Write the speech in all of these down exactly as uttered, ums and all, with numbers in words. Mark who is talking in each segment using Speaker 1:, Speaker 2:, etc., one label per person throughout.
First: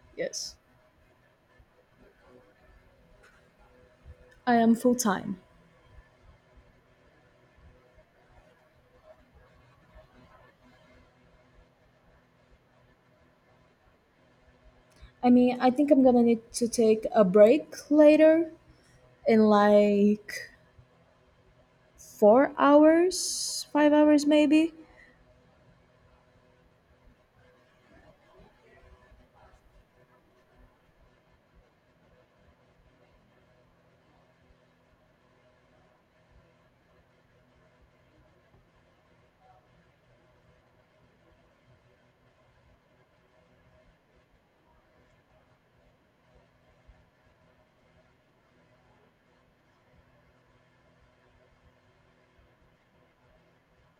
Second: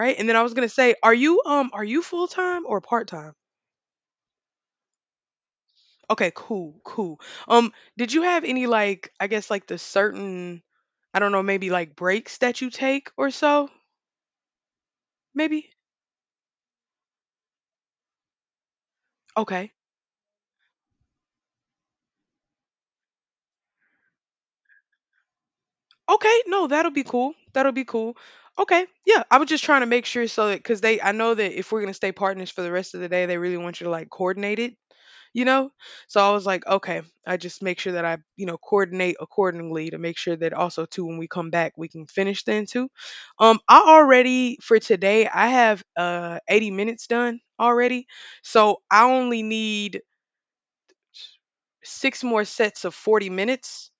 Speaker 1: Right? And then I
Speaker 2: Yes,
Speaker 1: was gonna say, are you um are you full time or part time?
Speaker 2: I am full time.
Speaker 1: Okay, cool, cool. Um, did you have any like I guess like the certain I don't know, maybe like breaks that you take or so?
Speaker 2: I mean, I
Speaker 1: Maybe?
Speaker 2: think I'm gonna need to take a break later in
Speaker 1: Okay.
Speaker 2: like four hours, five hours maybe.
Speaker 1: Okay, no, that'll be cool. That'll be cool. Okay. Yeah, I was just trying to make sure so that cuz they I know that if we're going to stay partners for the rest of the day, they really want you to like coordinate it, you know? So I was like, okay, I just make sure that I, you know, coordinate accordingly to make sure that also too when we come back we can finish then too. Um I already for today I have uh eighty minutes done already. So I only need six more sets of forty minutes.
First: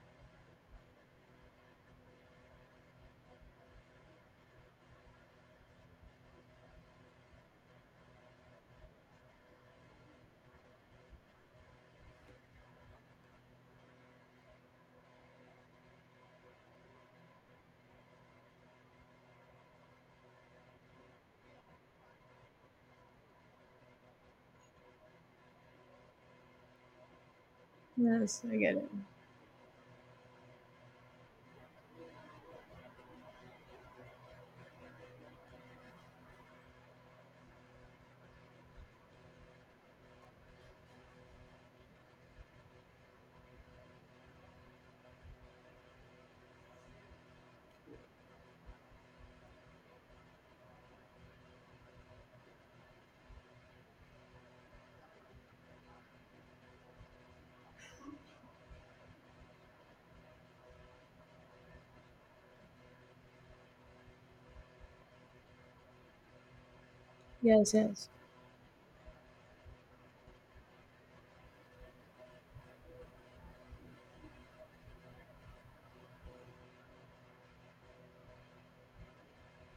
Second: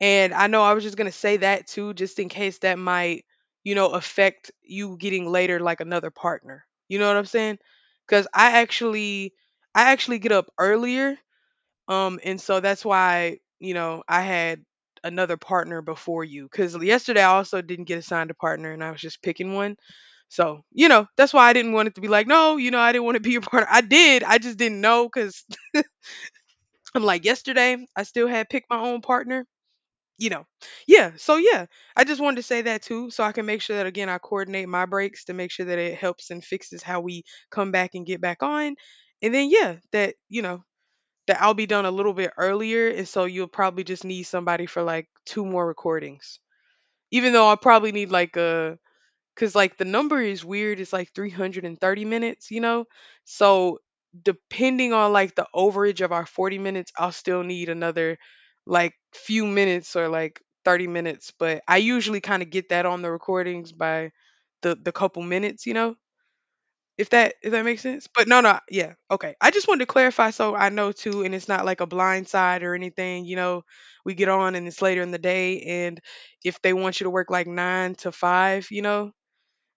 Speaker 1: And I know I was just going to say that too, just in case that might, you know, affect you getting later like another partner. You know what I'm saying? Because I actually, I actually get up earlier, um, and so that's why, you know, I had another partner before you because yesterday I also didn't get assigned a partner and I was just picking one. So, you know, that's why I didn't want it to be like, no, you know, I didn't want to be your partner. I did. I just didn't know because I'm like yesterday, I still
Speaker 2: Yes,
Speaker 1: had
Speaker 2: I
Speaker 1: picked
Speaker 2: get
Speaker 1: my
Speaker 2: it.
Speaker 1: own partner, you know. Yeah. So, yeah, I just wanted to say that too. So I can make sure that, again, I coordinate my breaks to make sure that it helps and fixes how we come back and get back on. And then, yeah, that, you know, that I'll be done a little bit earlier, and so you'll probably just need somebody for like two more recordings. Even though I probably need like a because like the number is weird, it's like three hundred thirty minutes, you know? So depending on like the overage of our forty minutes, I'll still need another like few minutes or like thirty minutes. But I usually kind of get that on the recordings by the the couple minutes, you know? If that if that
Speaker 2: Yes,
Speaker 1: makes
Speaker 2: yes.
Speaker 1: sense? But no, no, yeah, okay. I just wanted to clarify so I know too, and it's not like a blind side or anything. You know, we get on and it's later in the day, and if they want you to work like nine to five, you know,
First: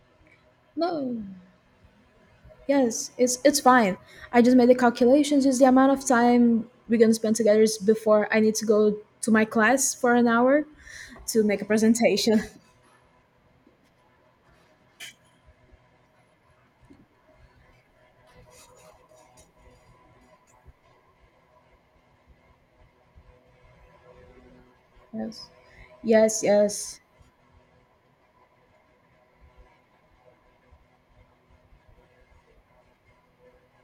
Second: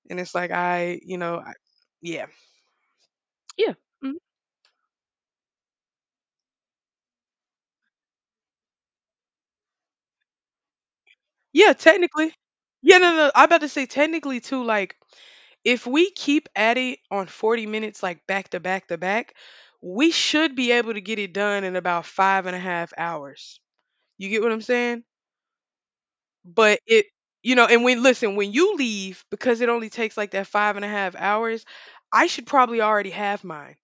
Speaker 1: and it's like I,
Speaker 2: No.
Speaker 1: you know, I, yeah,
Speaker 2: Yes, it's it's
Speaker 1: yeah,
Speaker 2: fine.
Speaker 1: mhm.
Speaker 2: I just made the calculations. Just the amount of time we're gonna spend together is before I need to go to my class for an hour to make a
Speaker 1: Yeah. Technically,
Speaker 2: presentation.
Speaker 1: yeah, no, no. no, I'm about to say technically too, like if we keep at it on forty minutes, like back to back to back, we should be able to get it done in about five and a half hours. You get what I'm saying?
Speaker 2: Yes. Yes,
Speaker 1: But
Speaker 2: yes,
Speaker 1: it you know and when listen when you leave because it only takes like that five and a half hours I should probably already have mine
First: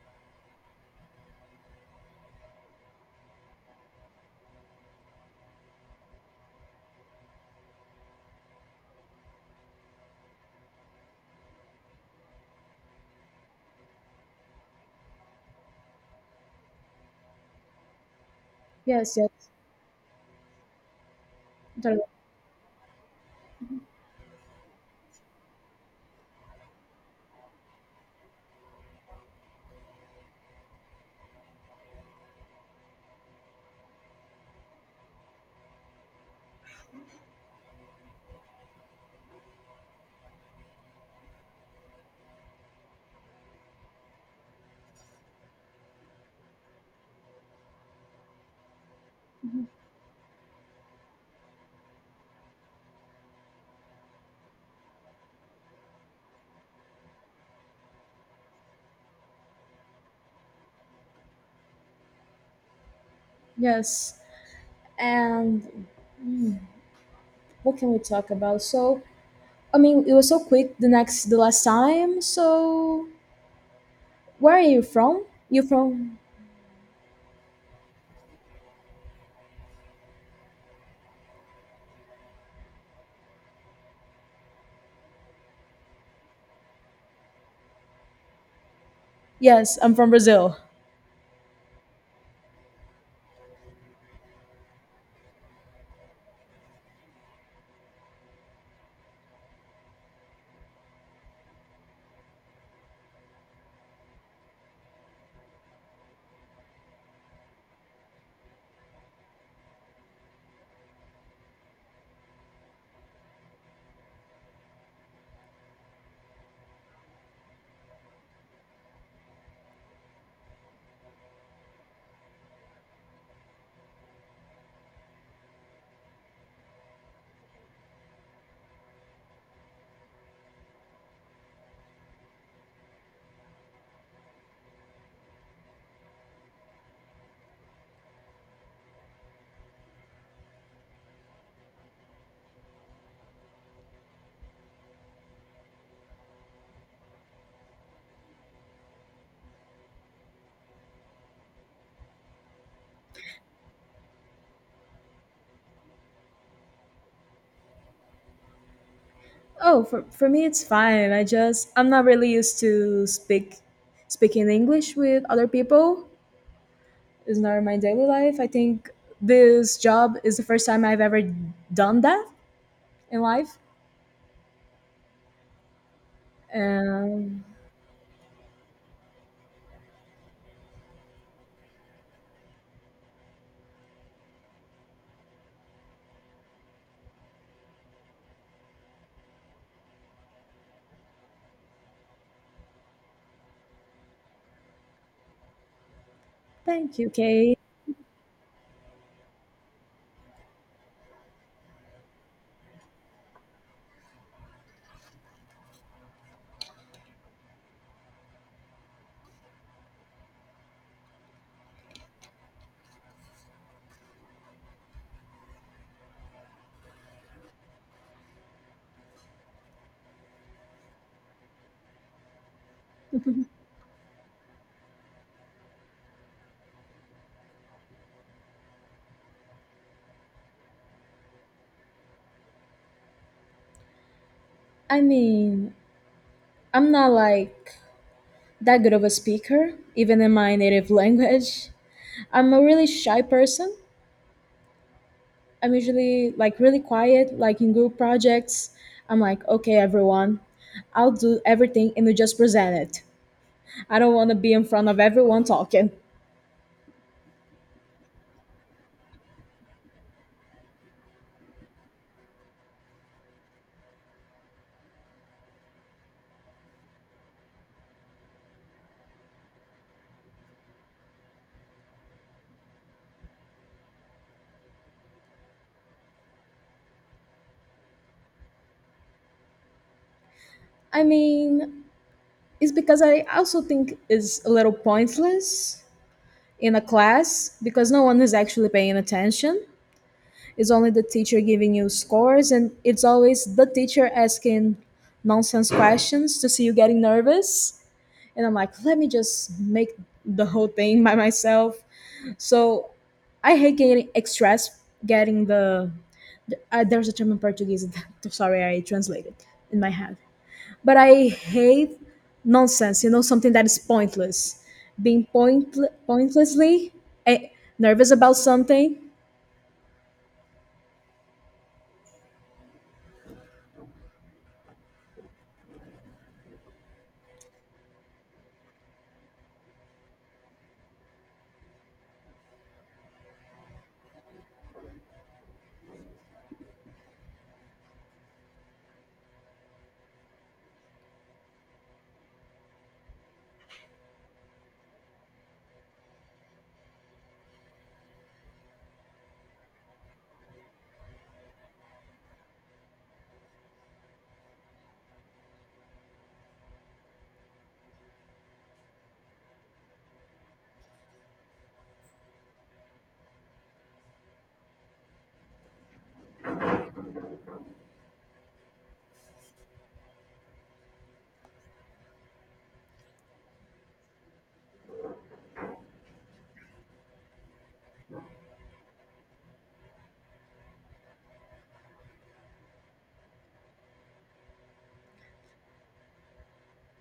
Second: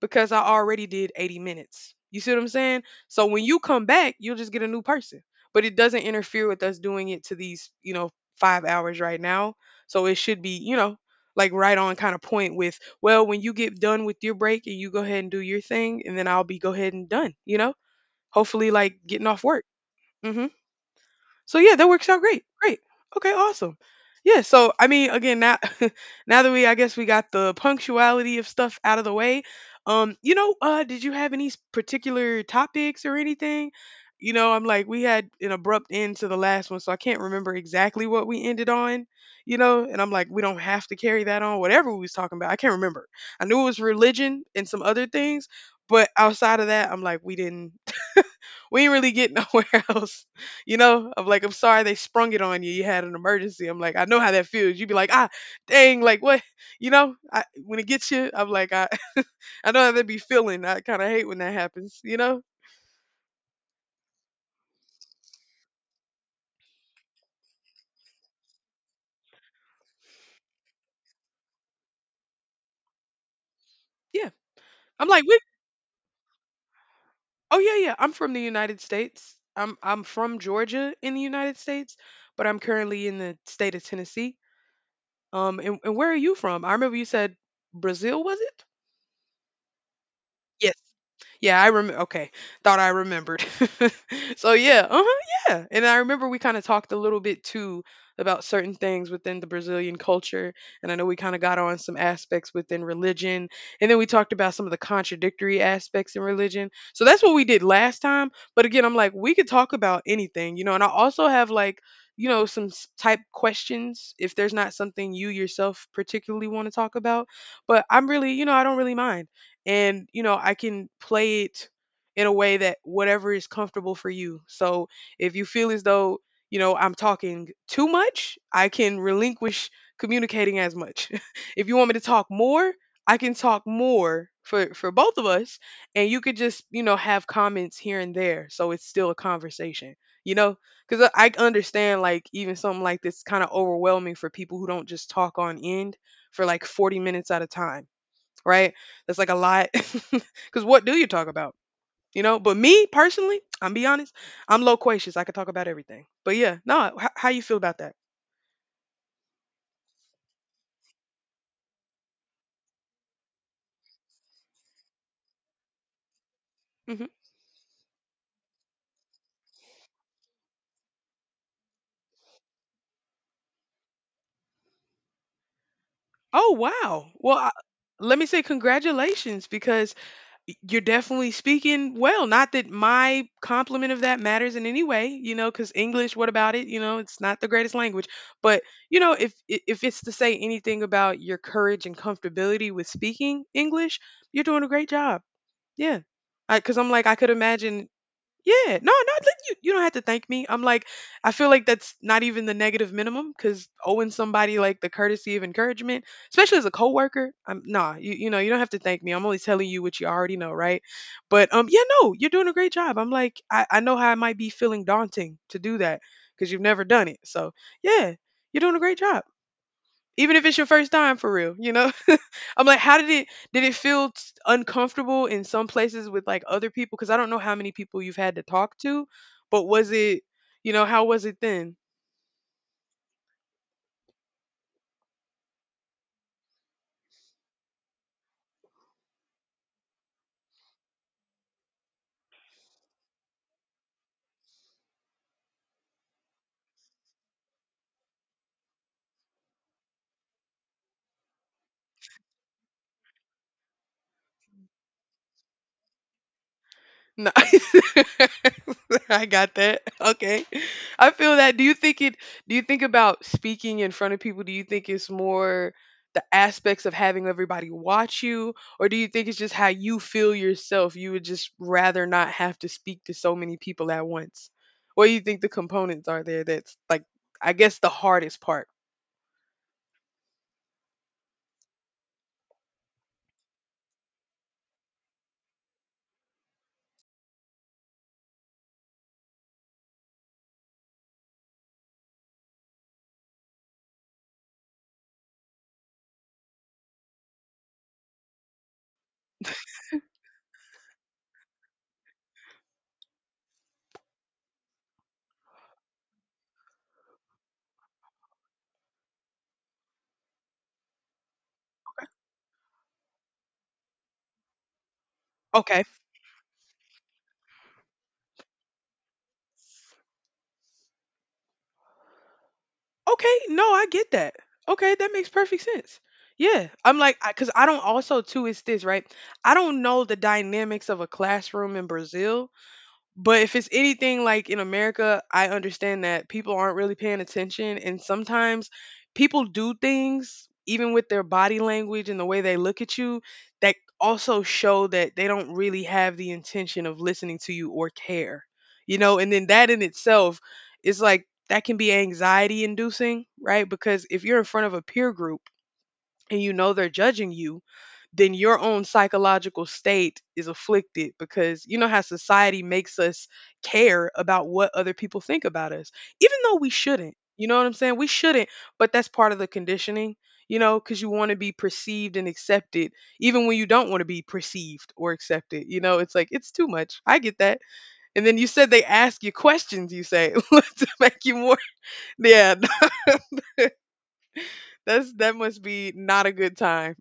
Speaker 1: because I already did eighty minutes you see what I'm saying so when you come back you'll just get a new person but it doesn't interfere with us doing it to these you know five hours right now so it should be you know like right on kind of point with well when you get done with your break and you go ahead and do your thing and then I'll be go ahead and done you know hopefully like
Speaker 2: yes,
Speaker 1: getting off
Speaker 2: yes,
Speaker 1: work. Hmm. So yeah, that
Speaker 2: totally.
Speaker 1: works out great. Great. Okay, awesome. Yeah, so I mean again now now that we I guess we got the punctuality of stuff out of the way, um you know, uh did you have any s- particular topics or anything? You know, I'm like we had an abrupt end to the last one, so I can't remember exactly what we ended on, you know, and I'm like we don't have to carry that on whatever we was talking about. I can't remember. I knew it was religion and some other things, but outside of that, I'm like we didn't we ain't really get nowhere else. You know, I'm like, I'm sorry they sprung it on you. You had an emergency. I'm like, I know how that feels. You'd be like, ah, dang, like what? You know, I, when it gets you, I'm like, I, I know how that be feeling. I kind of hate when that happens. You know?
Speaker 2: Yes, and mm. What can we talk about? So, I mean, it was so quick the next the last time. So,
Speaker 1: Yeah.
Speaker 2: where are you
Speaker 1: I'm
Speaker 2: from?
Speaker 1: like, what?
Speaker 2: You from?
Speaker 1: Oh yeah, yeah. I'm from the United States. I'm I'm from Georgia in the United States, but I'm currently in the state of Tennessee. Um, and, and where are you from? I remember you said Brazil, was it?
Speaker 2: Yes, I'm from Brazil.
Speaker 1: Yes. Yeah, I remember. Okay, thought I remembered. So yeah, uh-huh, yeah. And I remember we kind of talked a little bit too about certain things within the Brazilian culture, and I know we kind of got on some aspects within religion, and then we talked about some of the contradictory aspects in religion. So that's what we did last time. But again, I'm like, we could talk about anything, you know. And I also have like, you know, some s- type questions if there's not something you yourself particularly want to talk about. But I'm really, you know, I don't really mind and you know I can play it in a way that whatever is comfortable for you so if you feel as though you know I'm talking too much I can relinquish communicating as much if you want me to talk more I can talk more for for both of us and you could just you know have comments here and there so it's still a conversation you know because i I understand like even something like this kind of overwhelming for people who don't just talk on end for like forty minutes at a time, right? That's like a lot. Because what do you talk about? You know, but me personally, I'm be honest, I'm loquacious. I could talk about everything. But yeah, no, h- how you feel about that?
Speaker 2: Oh, for for me it's fine. I just I'm not really used to speak speaking English with other people.
Speaker 1: Hmm.
Speaker 2: It's not in my daily life. I think this job is the first time I've ever done that in life.
Speaker 1: Oh wow. Well,
Speaker 2: And
Speaker 1: I, let me say congratulations because y- you're definitely speaking well. Not that my compliment of that matters in any way, you know, because English, what about it? You know, it's not the greatest language. But you know, if i- if it's to say anything about your courage and comfortability with speaking English, you're doing a great job. Yeah. I because I'm
Speaker 2: thank
Speaker 1: like
Speaker 2: you,
Speaker 1: I could
Speaker 2: Kate.
Speaker 1: imagine. Yeah, no, no, like, you you don't have to thank me. I'm like I feel like that's not even the negative minimum because owing somebody like the courtesy of encouragement, especially as a coworker, I'm nah, you you know you don't have to thank me. I'm only telling you what you already know, right? But um, yeah, no, you're doing a great job. I'm like I I know how it might be feeling daunting to do that because you've never done it. So yeah, you're doing a great job, even if it's your first time for real, you know. I'm like, how did it did it feel t- uncomfortable in some places with like other people? Because I don't know how many people you've had to talk to, but was it, you know, how was it then?
Speaker 2: I mean, I'm not like that good of a speaker, even in my native language. I'm a really shy person. I'm usually like really quiet, like in group projects. I'm like, okay, everyone, I'll do everything and you just present it. I don't want to be in front of everyone talking.
Speaker 1: Nice. I got that. Okay. I feel that. Do you think it do you think about speaking in front of people, do you think it's more the aspects of having everybody watch you or do you think it's just how you feel yourself? You would just rather not have to speak to so many people at once. What do you think the components are there that's like I guess the hardest part?
Speaker 2: I mean, it's because I also think it's a little pointless in a class because no one is actually paying attention. It's only the teacher giving you scores, and it's always the teacher asking nonsense questions to see you getting nervous. And I'm like, let me just make the whole thing by myself. So I hate getting stressed, getting the. Uh, there's a term in Portuguese. Sorry, I translated in my head. But I hate nonsense, you know, something that is pointless. Being point,
Speaker 1: Okay.
Speaker 2: Pointlessly eh, nervous about something.
Speaker 1: Okay, no, I get that. Okay, that makes perfect sense. Yeah, I'm like, I, cause I don't also too. It's this right? I don't know the dynamics of a classroom in Brazil, but if it's anything like in America, I understand that people aren't really paying attention. And sometimes people do things, even with their body language and the way they look at you, that also show that they don't really have the intention of listening to you or care. You know, and then that in itself is like, that can be anxiety inducing, right? Because if you're in front of a peer group, and you know they're judging you, then your own psychological state is afflicted because you know how society makes us care about what other people think about us, even though we shouldn't. You know what I'm saying? We shouldn't, but that's part of the conditioning, you know, because you want to be perceived and accepted, even when you don't want to be perceived or accepted. You know, it's like, it's too much. I get that. And then you said they ask you questions, you say, to make you more. Yeah, that's that must be not a good time.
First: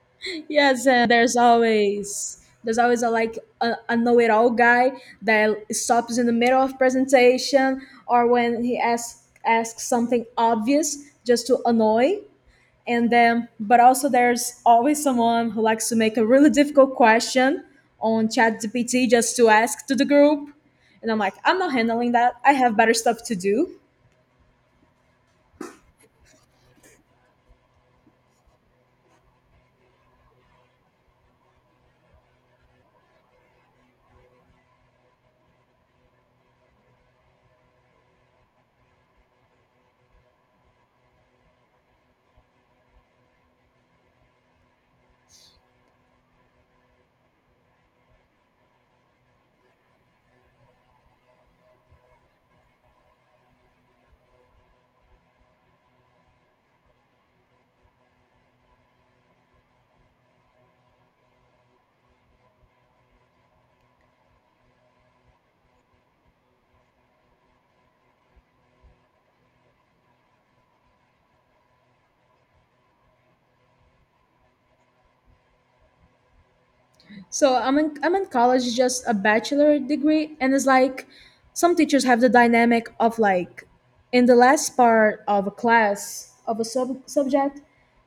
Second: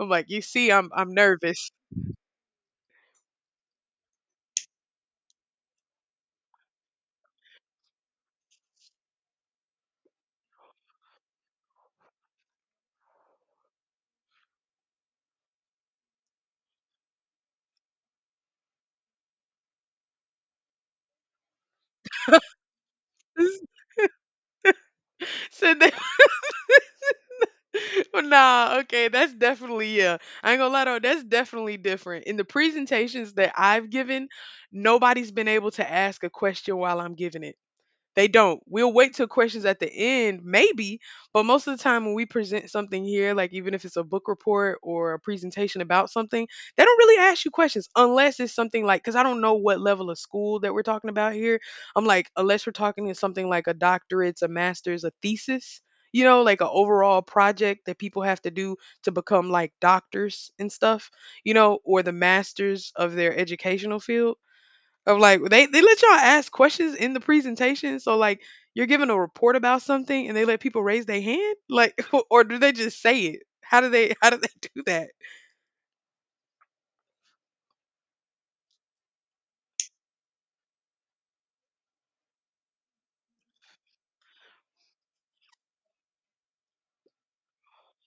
Speaker 1: I'm like, you see,
Speaker 2: Yes,
Speaker 1: I'm
Speaker 2: and
Speaker 1: I'm
Speaker 2: there's
Speaker 1: nervous.
Speaker 2: always there's always a like a, a know-it-all guy that stops in the middle of presentation or when he asks asks something obvious just to annoy. And then, but also there's always someone who likes to make a really difficult question on ChatGPT just to ask to the group. And I'm like, I'm not handling that. I have better stuff to do.
Speaker 1: So they, well, nah, okay, that's definitely yeah. I ain't gonna lie though, that's definitely different. In the presentations that I've given, nobody's been able to ask a question while I'm giving it. They don't. We'll wait till questions at the end, maybe, but most of the time when we present something here, like even if it's a book report or a presentation about something, they don't really ask you questions unless it's something like, because I don't know what level of school that we're talking about here. I'm like, unless we're talking to something like a doctorate's, a master's, a thesis, you know, like an overall project that people have to do to become like doctors and stuff, you know, or the masters of their educational field of like they they let y'all ask questions in the presentation. So like you're giving a report about something and they let people raise their hand, like or do they just say it? How do they how do they do that?
Speaker 2: So I'm in I'm in college, just a bachelor degree, and it's like some teachers have the dynamic of like in the last part of a class of a sub- subject,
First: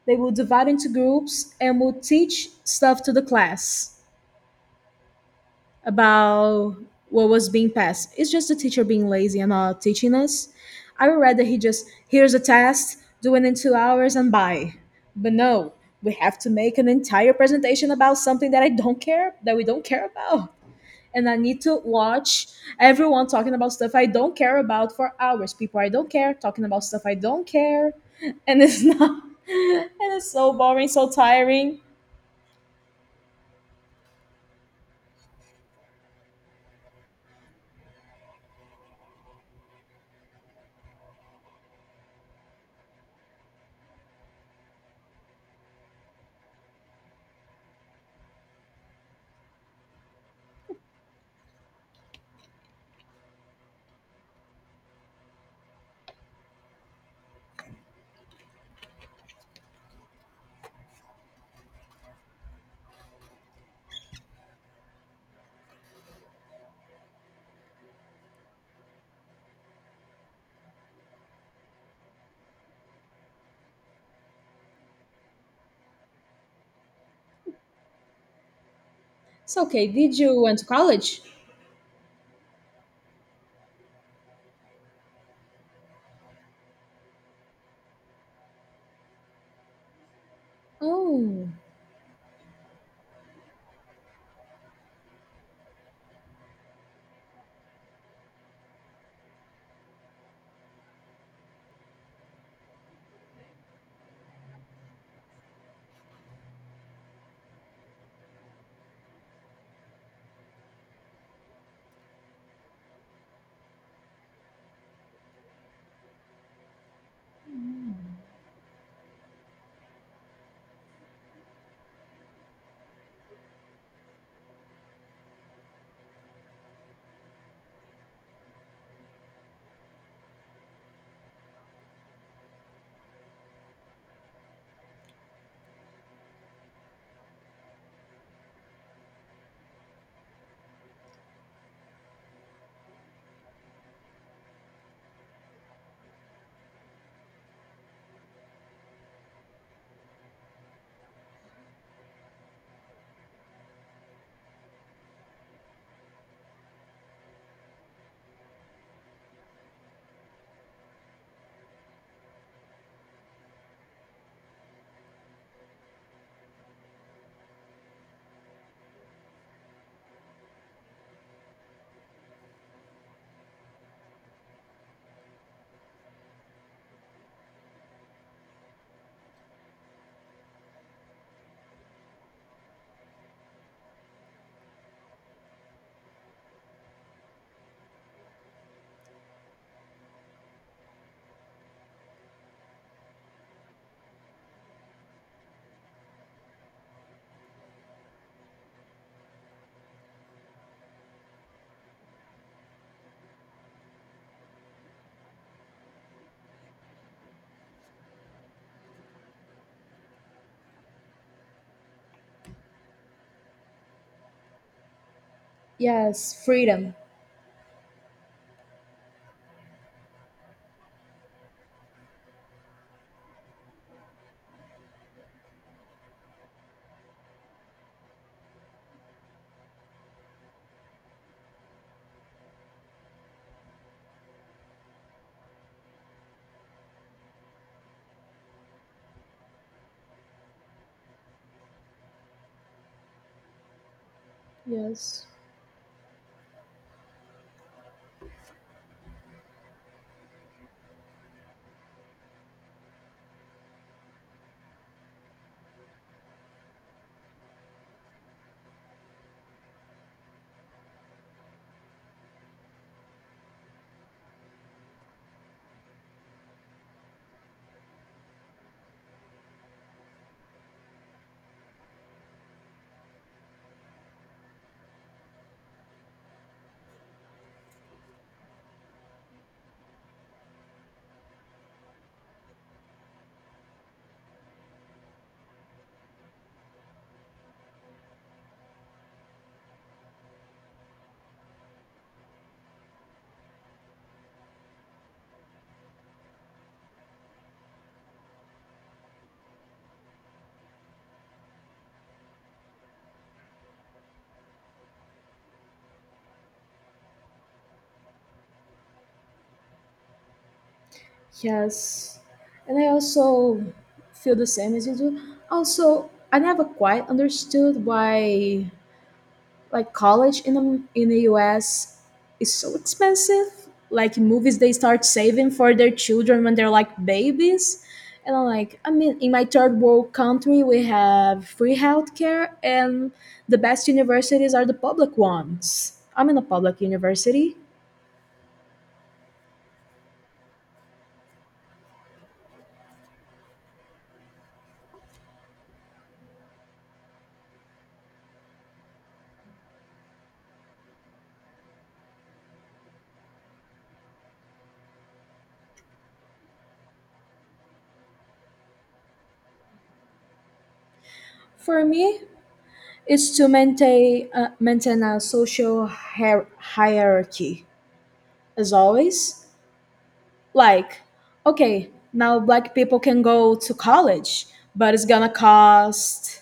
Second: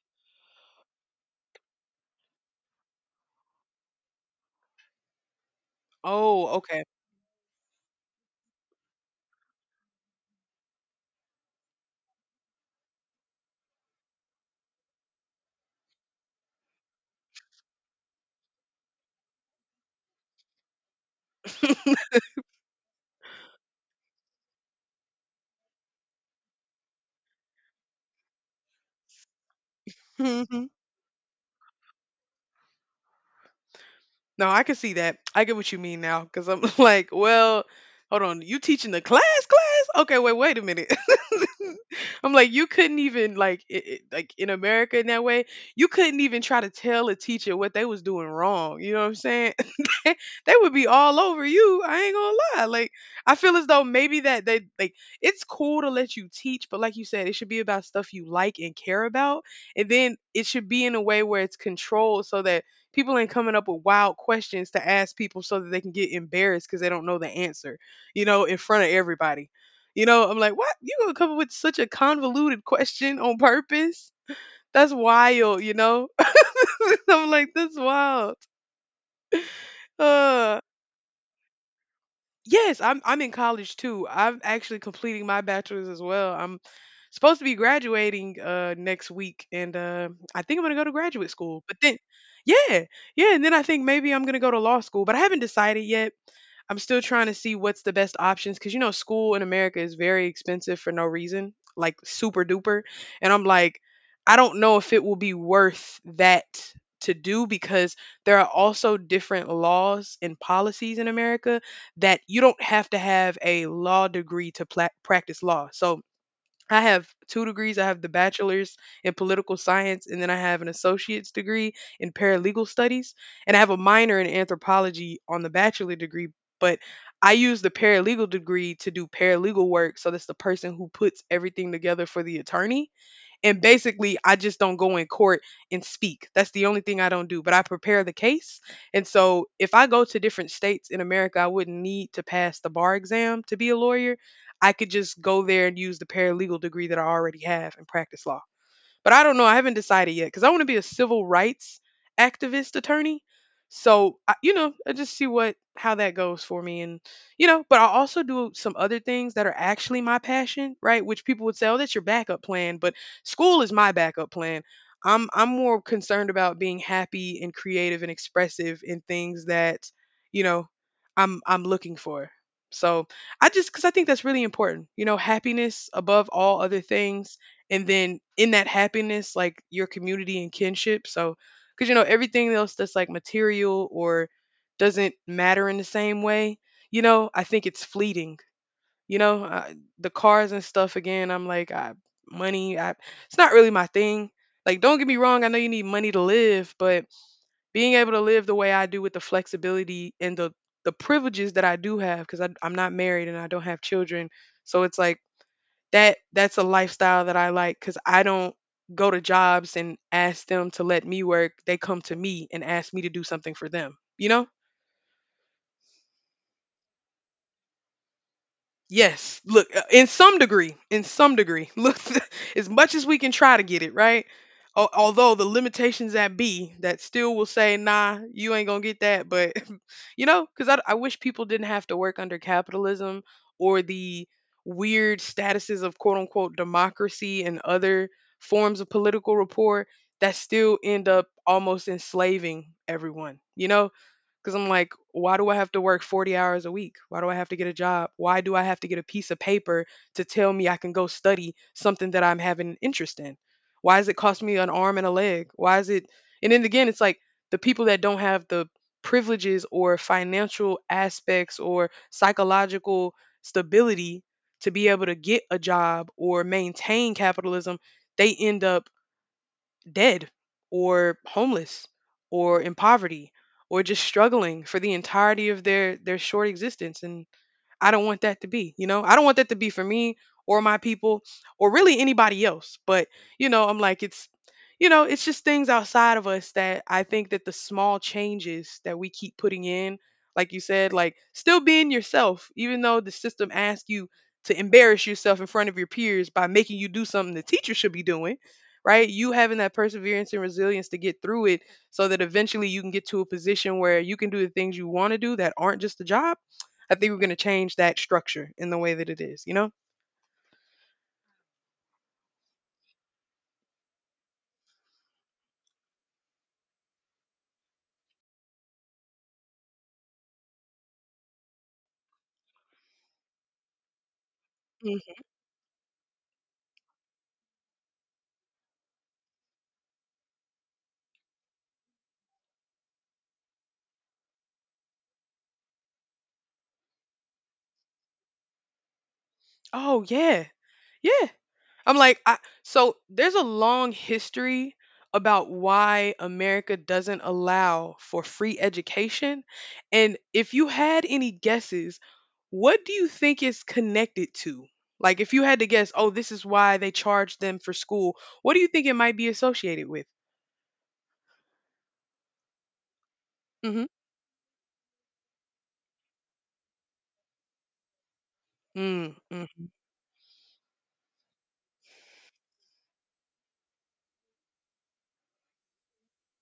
Speaker 2: they will divide into groups and will teach stuff to the class
Speaker 1: Oh,
Speaker 2: about what was being passed. It's just the teacher being lazy and not teaching us. I would rather he just here's a test, do it in two hours, and bye. But no, we have to make an entire presentation about something that I don't care that we don't care about and I need to watch everyone talking about stuff I don't care about for hours. People I don't care talking about stuff I don't care, and it's not. And it's
Speaker 1: okay.
Speaker 2: so boring, so tiring.
Speaker 1: No, I can see that. I get what you mean now because I'm like, well, hold on. You teaching the class, class? Okay, wait, wait a minute. I'm like, you couldn't even like, it, it- like in America in that way, you couldn't even try to tell a teacher what they was doing wrong. You know what I'm saying? they they would be all over you. I ain't gonna lie. Like, I feel as though maybe that they like it's cool to let you teach, but like you said, it should be about stuff you like and care about, and then it should be in a way where it's controlled so that people ain't coming up with wild questions to ask people so that they can get embarrassed because they don't know the answer, you know, in front of everybody. You know, I'm like, what? You gonna come up with such a convoluted question on purpose? That's wild, you know? I'm like, that's wild.
Speaker 2: It's okay. Did you went
Speaker 1: Uh
Speaker 2: to college?
Speaker 1: yes, I'm I'm in college too. I'm actually completing my bachelor's as well. I'm supposed to be graduating uh next week and uh I think I'm gonna go to graduate
Speaker 2: Oh,
Speaker 1: school. But then yeah, yeah, and then I think maybe I'm gonna go to law school, but I haven't decided yet. I'm still trying to see what's the best options because you know school in America is very expensive for no reason, like super duper. And I'm like, I don't know if it will be worth that to do because there are also different laws and policies in America that you don't have to have a law degree to pla- practice law. So I have two degrees. I have the bachelor's in political science, and then I have an associate's degree in paralegal studies. And I have a minor in anthropology on the bachelor degree, but I use the paralegal degree to do paralegal work. So that's the person who puts everything together for the attorney. And basically, I just don't go in court and speak. That's the only thing I don't do, but I prepare the case. And so if I go to different states in America, I wouldn't need to pass the bar exam to be a lawyer. I could just go there and use the paralegal degree that I already have and practice law. But I don't know. I haven't decided yet because I want to be a civil rights activist attorney. So I, you know, I just see what how that goes for me, and you know. But I also do some other things that are actually my passion, right? Which people would say, "Oh, that's your backup plan," but school is my backup plan. I'm I'm more concerned about being happy and creative and expressive in things that you know I'm I'm looking for. So I just because I think that's really important. You know, happiness above all other things, and then in that happiness like your community and kinship, so because you know everything else that's like material or doesn't matter in the same way, you know I think it's fleeting, you know uh, the cars and stuff again I'm like I, money I, it's not really my thing, like don't get me wrong, I know you need money to live, but being able to live the way I do with the flexibility and the the privileges that I do have because I'm not married and I don't have children, so it's like that that's a lifestyle that I like because I don't go to jobs and ask them to let me work. They come to me and ask me to do something for them. You know?
Speaker 2: yes, freedom.
Speaker 1: Yes. Look, uh, in some degree, in some degree, look, as much as we can try to get it right. al- Although the limitations that be that still will say, nah, you ain't gonna get that. But you know, because I, I wish people didn't have to work under capitalism or the weird statuses of quote unquote democracy and other forms of political rapport that still end up almost enslaving everyone. You know, because I'm like,
Speaker 2: Yes,
Speaker 1: why do I have to work forty hours a week? Why do I have to get a job? Why do I have to get a piece of paper to tell me I can go study something that I'm having interest in? Why does it cost me an arm and a leg? Why is it? And then again, it's like the people that don't have the privileges or financial aspects or psychological stability to be able to get a job or maintain capitalism, they end up dead or homeless or in poverty or just struggling for the entirety of their their short existence, and I don't want that to be, you know? I don't want that to be for me or my people or really anybody else. But, you know, I'm like, it's, you know, it's just things outside of us that I think that the small changes that we keep putting in, like you said, like still being yourself, even though the system asks you to embarrass yourself in front of your peers by making you do something the teacher should be doing, right? You having that perseverance and resilience to get through it so that eventually you can get to a position where you can do the things you want to do that aren't just a job. I think we're gonna change that structure in the way that it is, you know?
Speaker 2: yes. And I also feel the same as you do. Also, I never quite understood why. Like college in the in the U S is so expensive. Like movies, they start
Speaker 1: Mhm.
Speaker 2: saving for their children when they're like babies, and I'm like, I mean, in my third world country, we have free healthcare, and the best universities are the public ones. I'm in a public university.
Speaker 1: Oh yeah. Yeah. I'm like I, so there's a long history about why America doesn't allow for free education. And if you had any guesses, what do you think it's connected to? Like if you had to guess, oh, this is why they charge them for school, what do you think it might be associated with?
Speaker 2: For me, it's to
Speaker 1: Mhm.
Speaker 2: maintain uh, maintain a social hier- hierarchy as
Speaker 1: Mm,
Speaker 2: always.
Speaker 1: mhm.
Speaker 2: Like, okay, now black people can go to college, but it's gonna cost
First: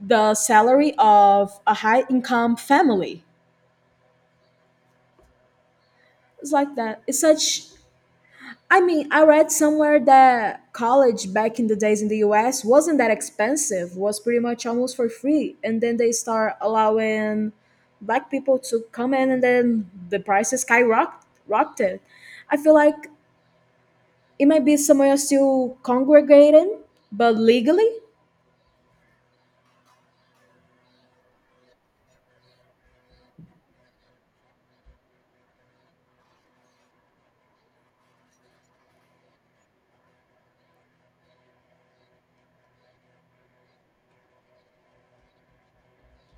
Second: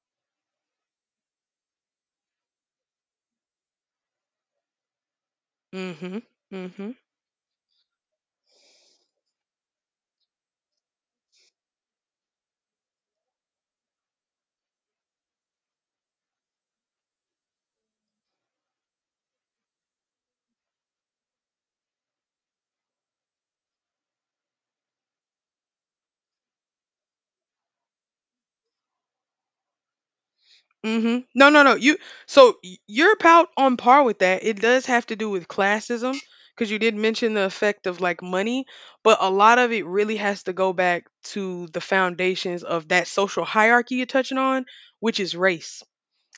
Speaker 2: the salary of a high income family.
Speaker 1: Mhm.
Speaker 2: It's like
Speaker 1: Mhm.
Speaker 2: that. It's such. I mean, I read somewhere that college back in the days in the U S wasn't that expensive, was pretty much almost for free. And then they start allowing black people to come in and then the prices skyrocketed. I feel like it might be somewhere still congregating, but legally,
Speaker 1: Hmm. No, no, no. You so y- you're about on par with that. It does have to do with classism because you did mention the effect of like money, but a lot of it really has to go back to the foundations of that social hierarchy you're touching on, which is race.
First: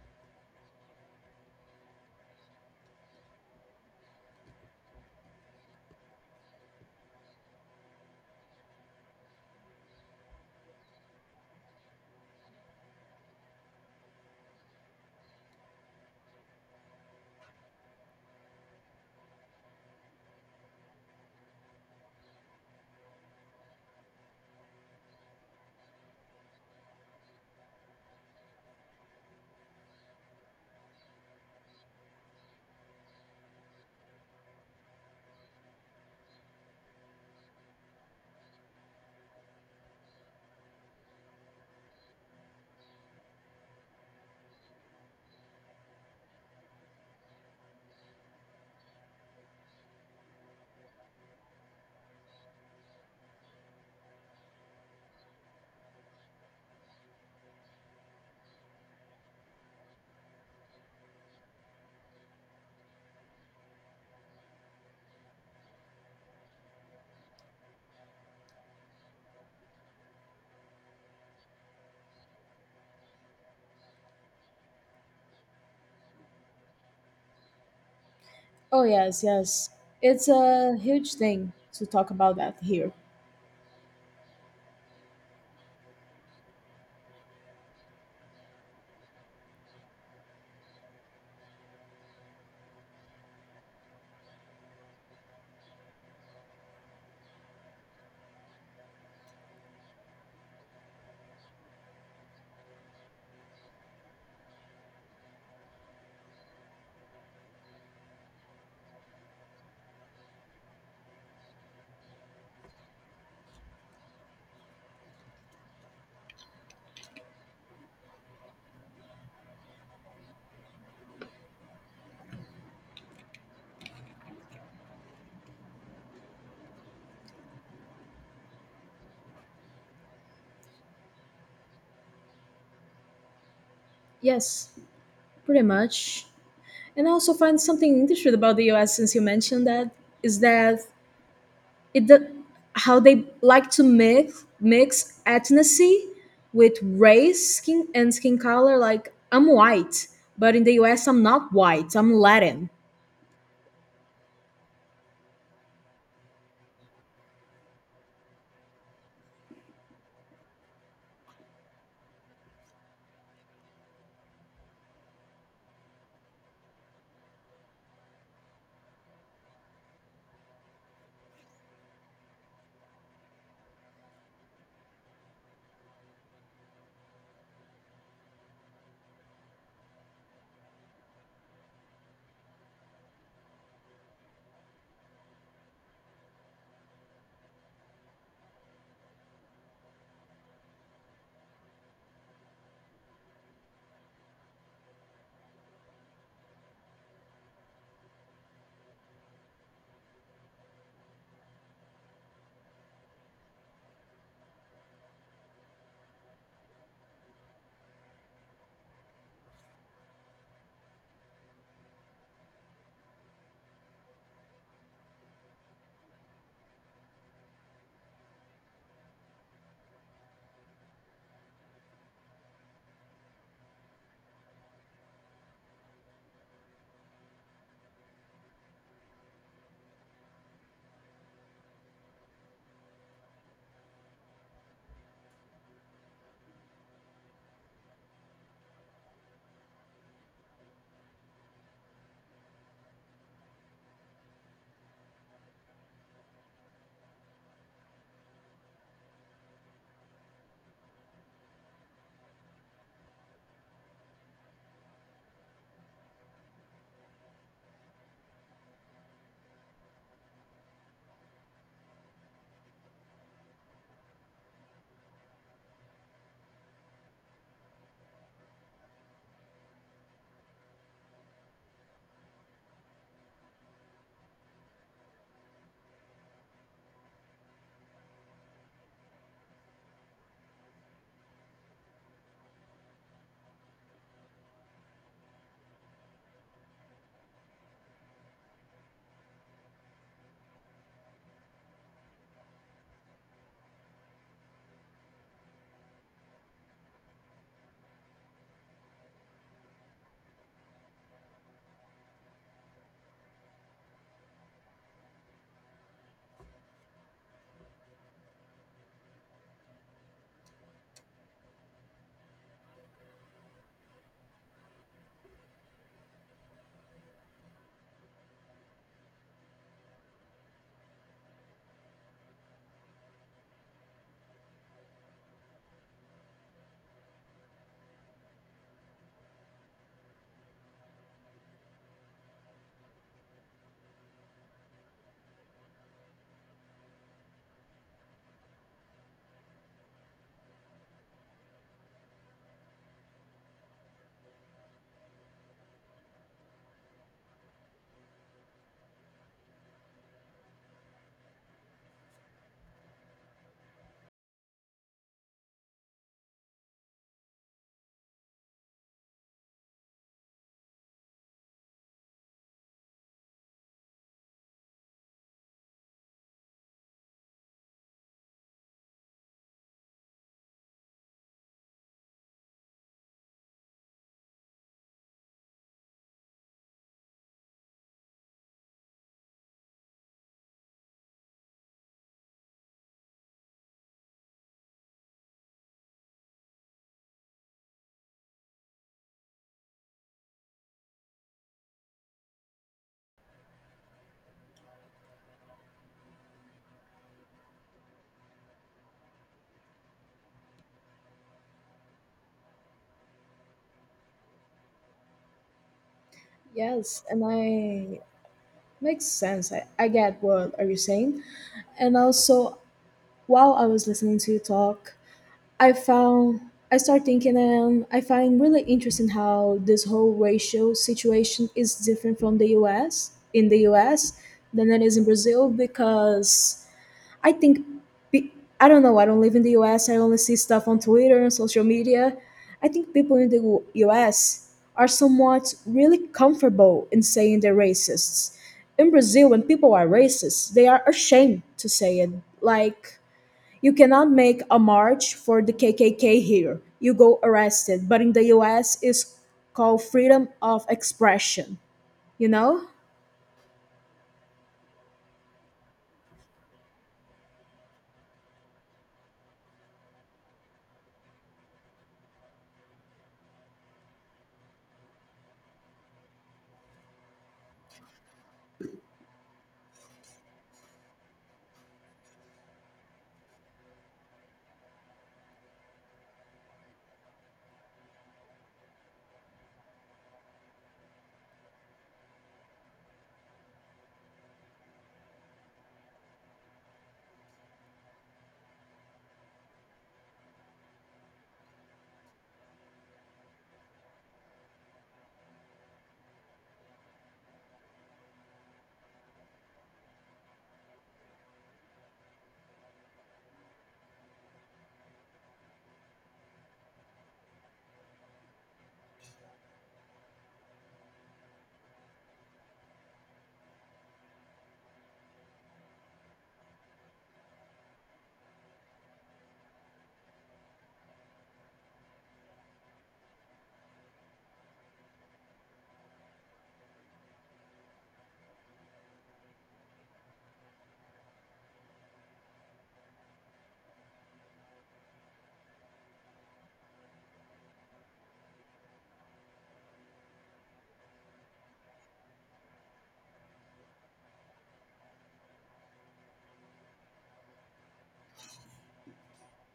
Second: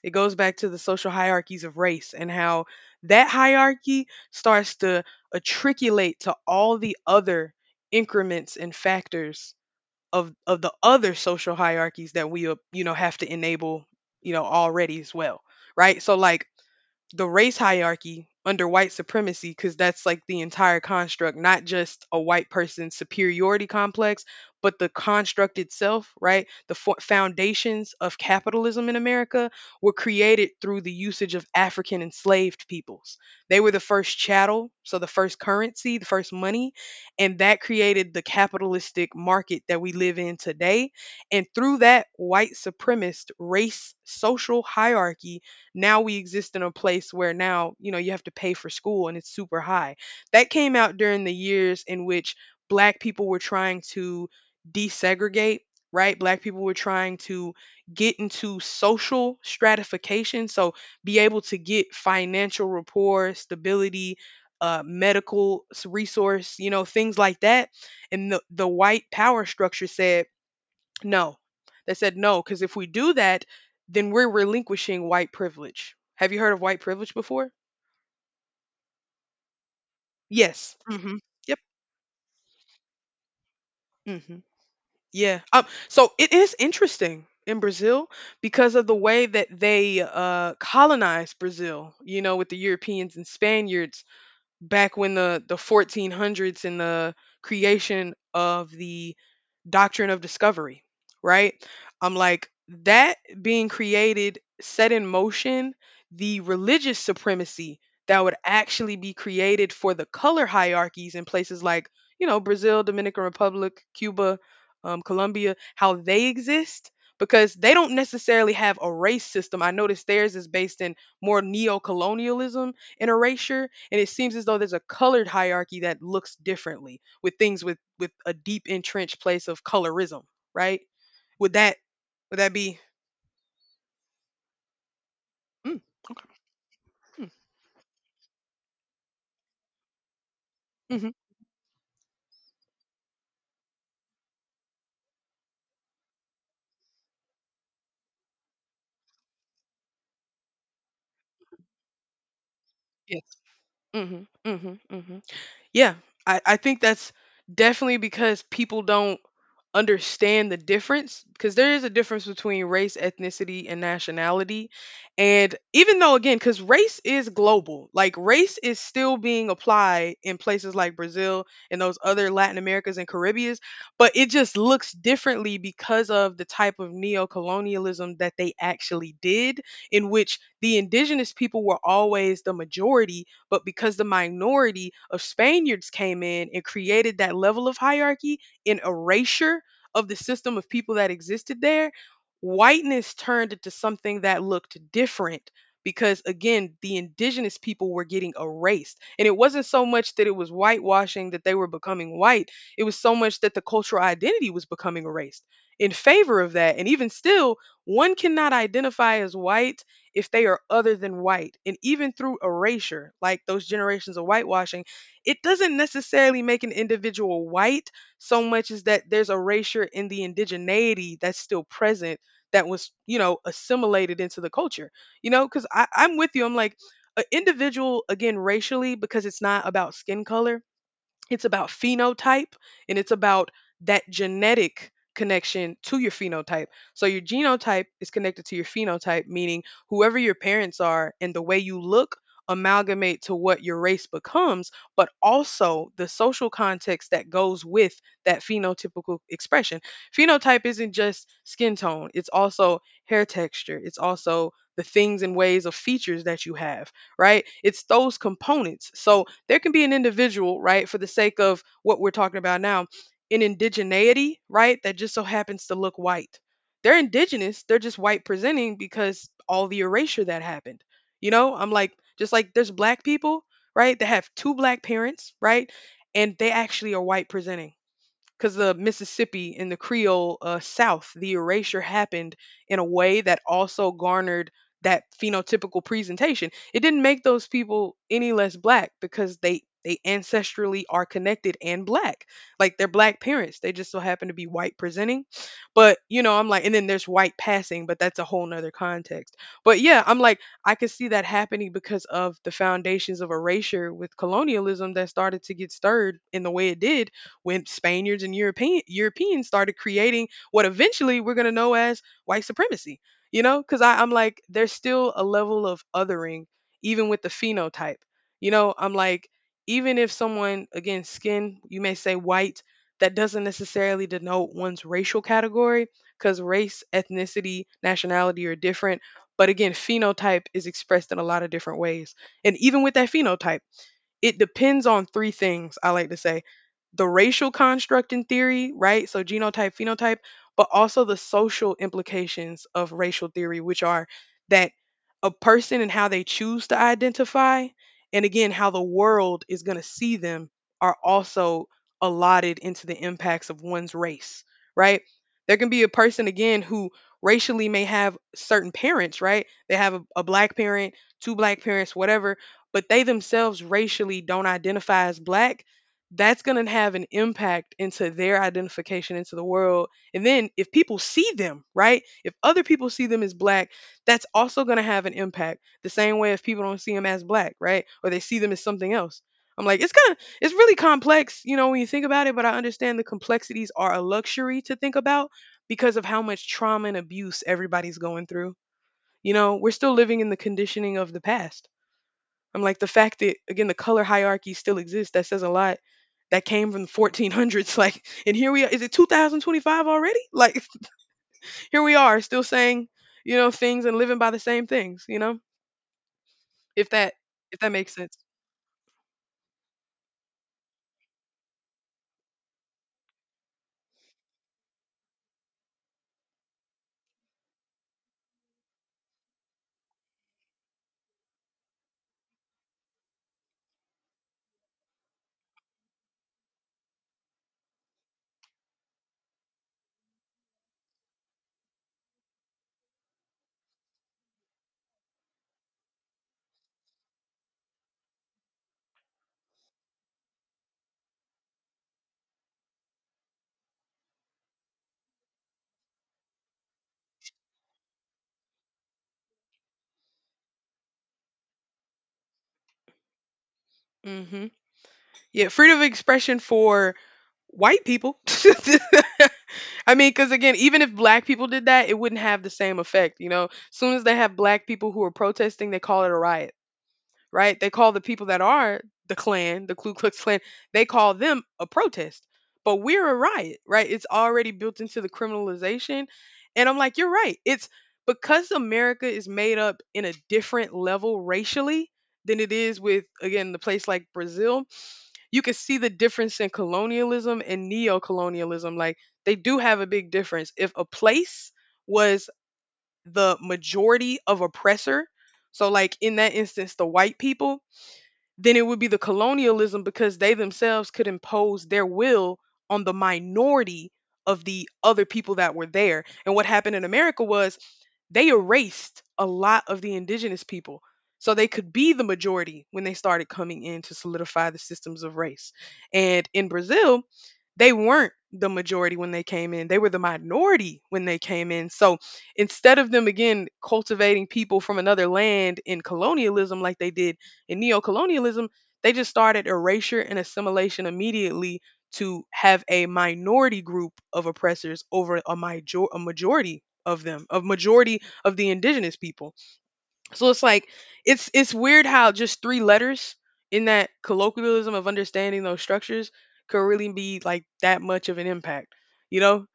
Speaker 1: It goes back to the social hierarchies of race and how that hierarchy starts to attriculate to all the other increments and factors of of the other social hierarchies that we uh, you know have to enable, you know, already as well, right, so like the race hierarchy under white supremacy, because that's like the entire construct, not just a white person's superiority complex, but the construct itself, right, the fo- foundations of capitalism in America were created through the usage of African enslaved peoples. They were the first chattel, so the first currency, the first money, and that created the capitalistic market that we live in today. And through that white supremacist race social hierarchy, now we exist in a place where now, you know, you have to pay for school and it's super high. That came out during the years in which black people were trying to desegregate, right? Black people were trying to get into social stratification, so be able to get financial rapport, stability, uh, medical s- resource, you know, things like that. And the, the white power structure said, no. They said no, because if we do that, then we're relinquishing white privilege. Have you heard of white privilege before?
Speaker 2: oh, yes, yes. It's a
Speaker 1: Yes.
Speaker 2: huge
Speaker 1: Hmm.
Speaker 2: thing
Speaker 1: Yep.
Speaker 2: to talk about that here.
Speaker 1: Hmm. Yeah. Um, so it is interesting in Brazil because of the way that they uh, colonized Brazil, you know, with the Europeans and Spaniards back when the, the fourteen hundreds and the creation of the doctrine of discovery, right? I'm like, that being created set in motion the religious supremacy that would actually be created for the color hierarchies in places like, you know, Brazil, Dominican Republic, Cuba, um, Colombia, how they exist. Because they don't necessarily have a race system. I noticed theirs is based in more neo-colonialism and erasure, and it seems as though there's a colored hierarchy that looks differently with things with with a deep entrenched place of colorism, right? Would that would that be?
Speaker 2: Yes, pretty
Speaker 1: Mm,
Speaker 2: much. And I
Speaker 1: mm,
Speaker 2: also find something interesting about the U S since you mentioned that is that
Speaker 1: hmm
Speaker 2: it the, how they like to mix mix ethnicity with race, skin and skin color. Like I'm white, but in the U S I'm not white. I'm Latin.
Speaker 1: yes. hmm hmm hmm Yeah, I, I think that's definitely because people don't understand the difference because there is a difference between race, ethnicity, and nationality. And even though, again, because race is global, like race is still being applied in places like Brazil and those other Latin Americas and Caribbeans, but it just looks differently because of the type of neo colonialism that they actually did, in which the indigenous people were always the majority, but because the minority of Spaniards came in and created that level of hierarchy in erasure of the system of people that existed there, whiteness turned into something that looked different because, again, the indigenous people were getting erased, and it wasn't so much that it was whitewashing that they were becoming white, it was so much that the cultural identity was becoming erased in favor of that. And even still, one cannot identify as white if they are other than white. And even through erasure, like those generations of whitewashing, it doesn't necessarily make an individual white so much as that there's erasure in the indigeneity that's still present, that was, you know, assimilated into the culture. You know, because I'm with you. I'm like, an individual, again, racially, because it's not about skin color, it's about phenotype, and it's about that genetic connection to your phenotype. So your genotype is connected to your phenotype, meaning whoever your parents are and the way you look amalgamate to what your race becomes, but also the social context that goes with that phenotypical expression. Phenotype isn't just skin tone, it's also hair texture, it's also the things and ways of features that you have, right? It's those components. So there can be an individual, right, for the sake of what we're talking about now, an indigeneity, right, that just so happens to look white. They're indigenous, they're just white presenting because all the erasure that happened. You know, I'm like, just like there's black people, right, that have two black parents, right, and they actually are white presenting because the Mississippi in the Creole uh, South, the erasure happened in a way that also garnered that phenotypical presentation. It didn't make those people any less black because they they ancestrally are connected and black. Like they're black parents. They just so happen to be white presenting. But you know, I'm like, and then there's white passing, but that's a whole nother context. But yeah, I'm like, I could see that happening because of the foundations of erasure with colonialism that started to get stirred in the way it did when Spaniards and European Europeans started creating what eventually we're going to know as white supremacy. You know, because I'm like, there's still a level of othering, even with the phenotype. You know, I'm like, even if someone, again, skin, you may say white, that doesn't necessarily denote one's racial category, because race, ethnicity, nationality are different. But again, phenotype is expressed in a lot of different ways. And even with that phenotype, it depends on three things I like to say: the racial construct in theory, right? So genotype, phenotype, but also the social implications of racial theory, which are that a person and how they choose to identify, and again how the world is going to see them, are also allotted into the impacts of one's race, right? There can be a person, again, who racially may have certain parents, right? They have a, a black parent, two black parents, whatever, but they themselves racially don't identify as black, that's going to have an impact into their identification into the world. And then if people see them, right? If other people see them as black, that's also going to have an impact. The same way if people don't see them as black, right? Or they see them as something else. I'm like, it's kind of, it's really complex, you know, when you think about it, but I understand the complexities are a luxury to think about because of how much trauma and abuse everybody's going through. You know, we're still living in the conditioning of the past. I'm like, the fact that again the color hierarchy still exists, that says a lot. That came from the fourteen hundreds, like, and here we are. Is it two thousand twenty-five already? Like, here we are, still saying, you know, things and living by the same things. You know, if
Speaker 2: Yes,
Speaker 1: that
Speaker 2: and
Speaker 1: if that makes
Speaker 2: I
Speaker 1: sense.
Speaker 2: makes sense. I, I get what are you saying. And also, while I was listening to you talk, I found I start thinking and I find really interesting how this whole racial situation is different from the U S in the U S than it is in Brazil because I think pe- I don't know, I don't live in the U S, I only see stuff on Twitter and social media. I think people in the U- US are somewhat really comfortable in saying they're racists. In Brazil, when people are racist they are ashamed to say it. Like, you cannot make a march for the K K K here. You go arrested. But in the U S, it's called freedom of expression, you know?
Speaker 1: Hmm Yeah, freedom of expression for white people. I mean, because again, even if black people did that, it wouldn't have the same effect. You know, as soon as they have black people who are protesting, they call it a riot. Right? They call the people that are the Klan, the Ku Klux Klan, they call them a protest. But we're a riot, right? It's already built into the criminalization. And I'm like, you're right. It's because America is made up in a different level racially than it is with, again, the place like Brazil. You can see the difference in colonialism and neo colonialism. Like, they do have a big difference. If a place was the majority of oppressor, so like in that instance, the white people, then it would be the colonialism because they themselves could impose their will on the minority of the other people that were there. And what happened in America was they erased a lot of the indigenous people so they could be the majority when they started coming in to solidify the systems of race. And in Brazil, they weren't the majority when they came in. They were the minority when they came in. So instead of them, again, cultivating people from another land in colonialism like they did, in neocolonialism, they just started erasure and assimilation immediately to have a minority group of oppressors over a, major- a majority of them, of majority of the indigenous people. So it's like it's it's weird how just three letters in that colloquialism of understanding those structures could really be like that much of an impact, you know?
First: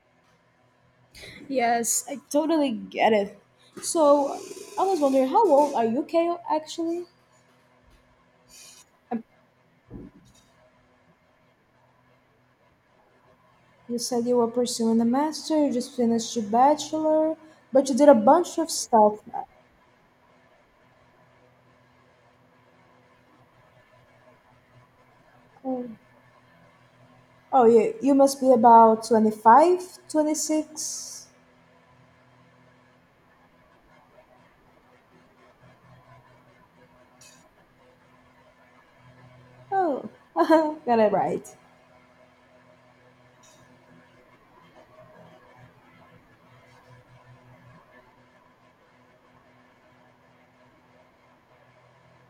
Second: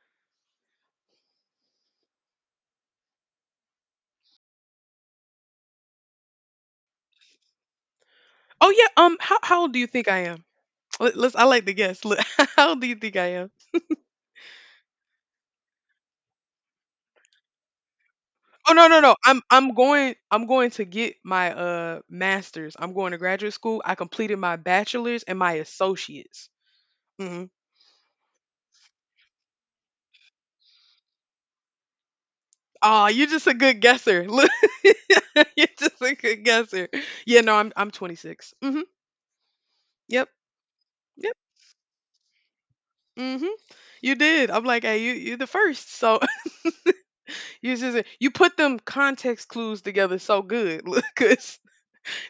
Speaker 2: Yes, I totally get it. So I was wondering, how old are you, Kale, actually?
Speaker 1: Oh yeah, um
Speaker 2: Um,
Speaker 1: how how old do you think I am? Let, let's I like to guess. How old do you think I am?
Speaker 2: You said you were pursuing a master, you just finished your bachelor, but you did a bunch of
Speaker 1: Oh no no no.
Speaker 2: stuff.
Speaker 1: I'm I'm going I'm going to get my uh master's. I'm going to graduate school. I completed my bachelor's and my
Speaker 2: Oh,
Speaker 1: associates. Mm-hmm.
Speaker 2: oh you, you must be about twenty-five, twenty-six.
Speaker 1: Oh, you're just a good guesser. Look, you're just a good guesser. Yeah, no, I'm I'm twenty-six. Mm-hmm.
Speaker 2: Oh,
Speaker 1: Yep.
Speaker 2: got it
Speaker 1: Yep.
Speaker 2: right.
Speaker 1: Mm-hmm. You did. I'm like, hey, you you're the first. So you just you put them context clues together so good. Look, 'cause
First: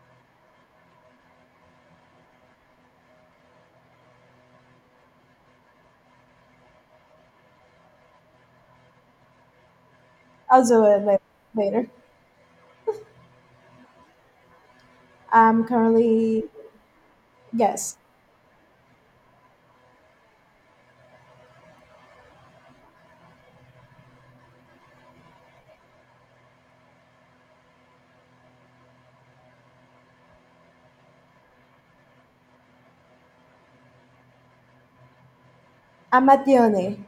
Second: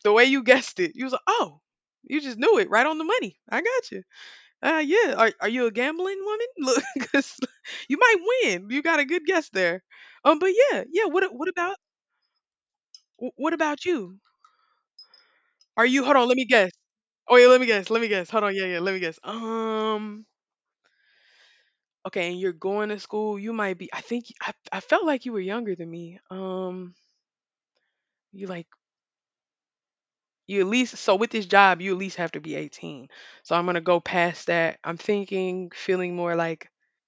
Speaker 1: the way you guessed it, you was like, oh, you just knew it right on the money. I got you. Uh, yeah. Are are you a gambling woman? Look, 'cause you might win. You got a good guess there. Um, but
Speaker 2: I'll
Speaker 1: yeah,
Speaker 2: do it
Speaker 1: yeah.
Speaker 2: la-
Speaker 1: What a- what about
Speaker 2: Later.
Speaker 1: wh- what about you?
Speaker 2: I'm
Speaker 1: Are you? Hold on. Let
Speaker 2: currently
Speaker 1: me guess. Oh yeah. Let me guess.
Speaker 2: yes,
Speaker 1: Let me guess. Hold on. Yeah, yeah. Let me guess. Um. Okay. And you're going to school. You might be. I think I I felt like you were younger than me. Um. You like you at least, so with this job you at least have to be eighteen. So I'm gonna go past that. I'm thinking, feeling
Speaker 2: I'm
Speaker 1: more
Speaker 2: at the
Speaker 1: like,
Speaker 2: uni.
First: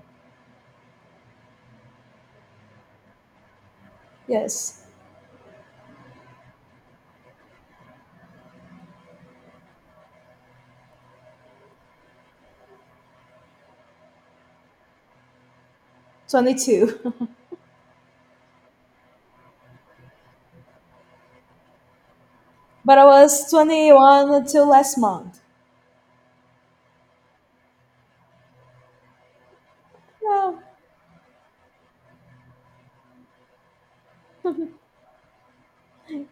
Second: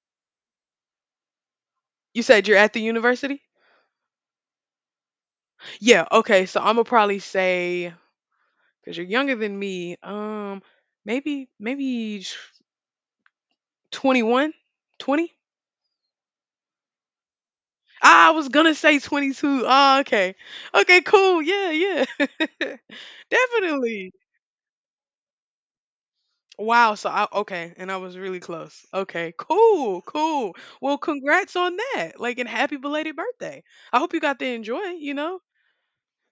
Speaker 1: you said you're at the university.
Speaker 2: Yes,
Speaker 1: Yeah, okay. So I'm gonna probably say, because you're younger than me. Um, maybe maybe twenty one, twenty.
Speaker 2: twenty-two,
Speaker 1: Ah, I was gonna say twenty-two. Ah, okay, okay, cool. Yeah, yeah,
Speaker 2: but I was
Speaker 1: definitely.
Speaker 2: twenty-one until last month.
Speaker 1: Wow. So I okay, and I was really close. Okay, cool,
Speaker 2: Yeah.
Speaker 1: cool. Well, congrats on that. Like, and happy belated birthday. I hope you got to enjoy. You know.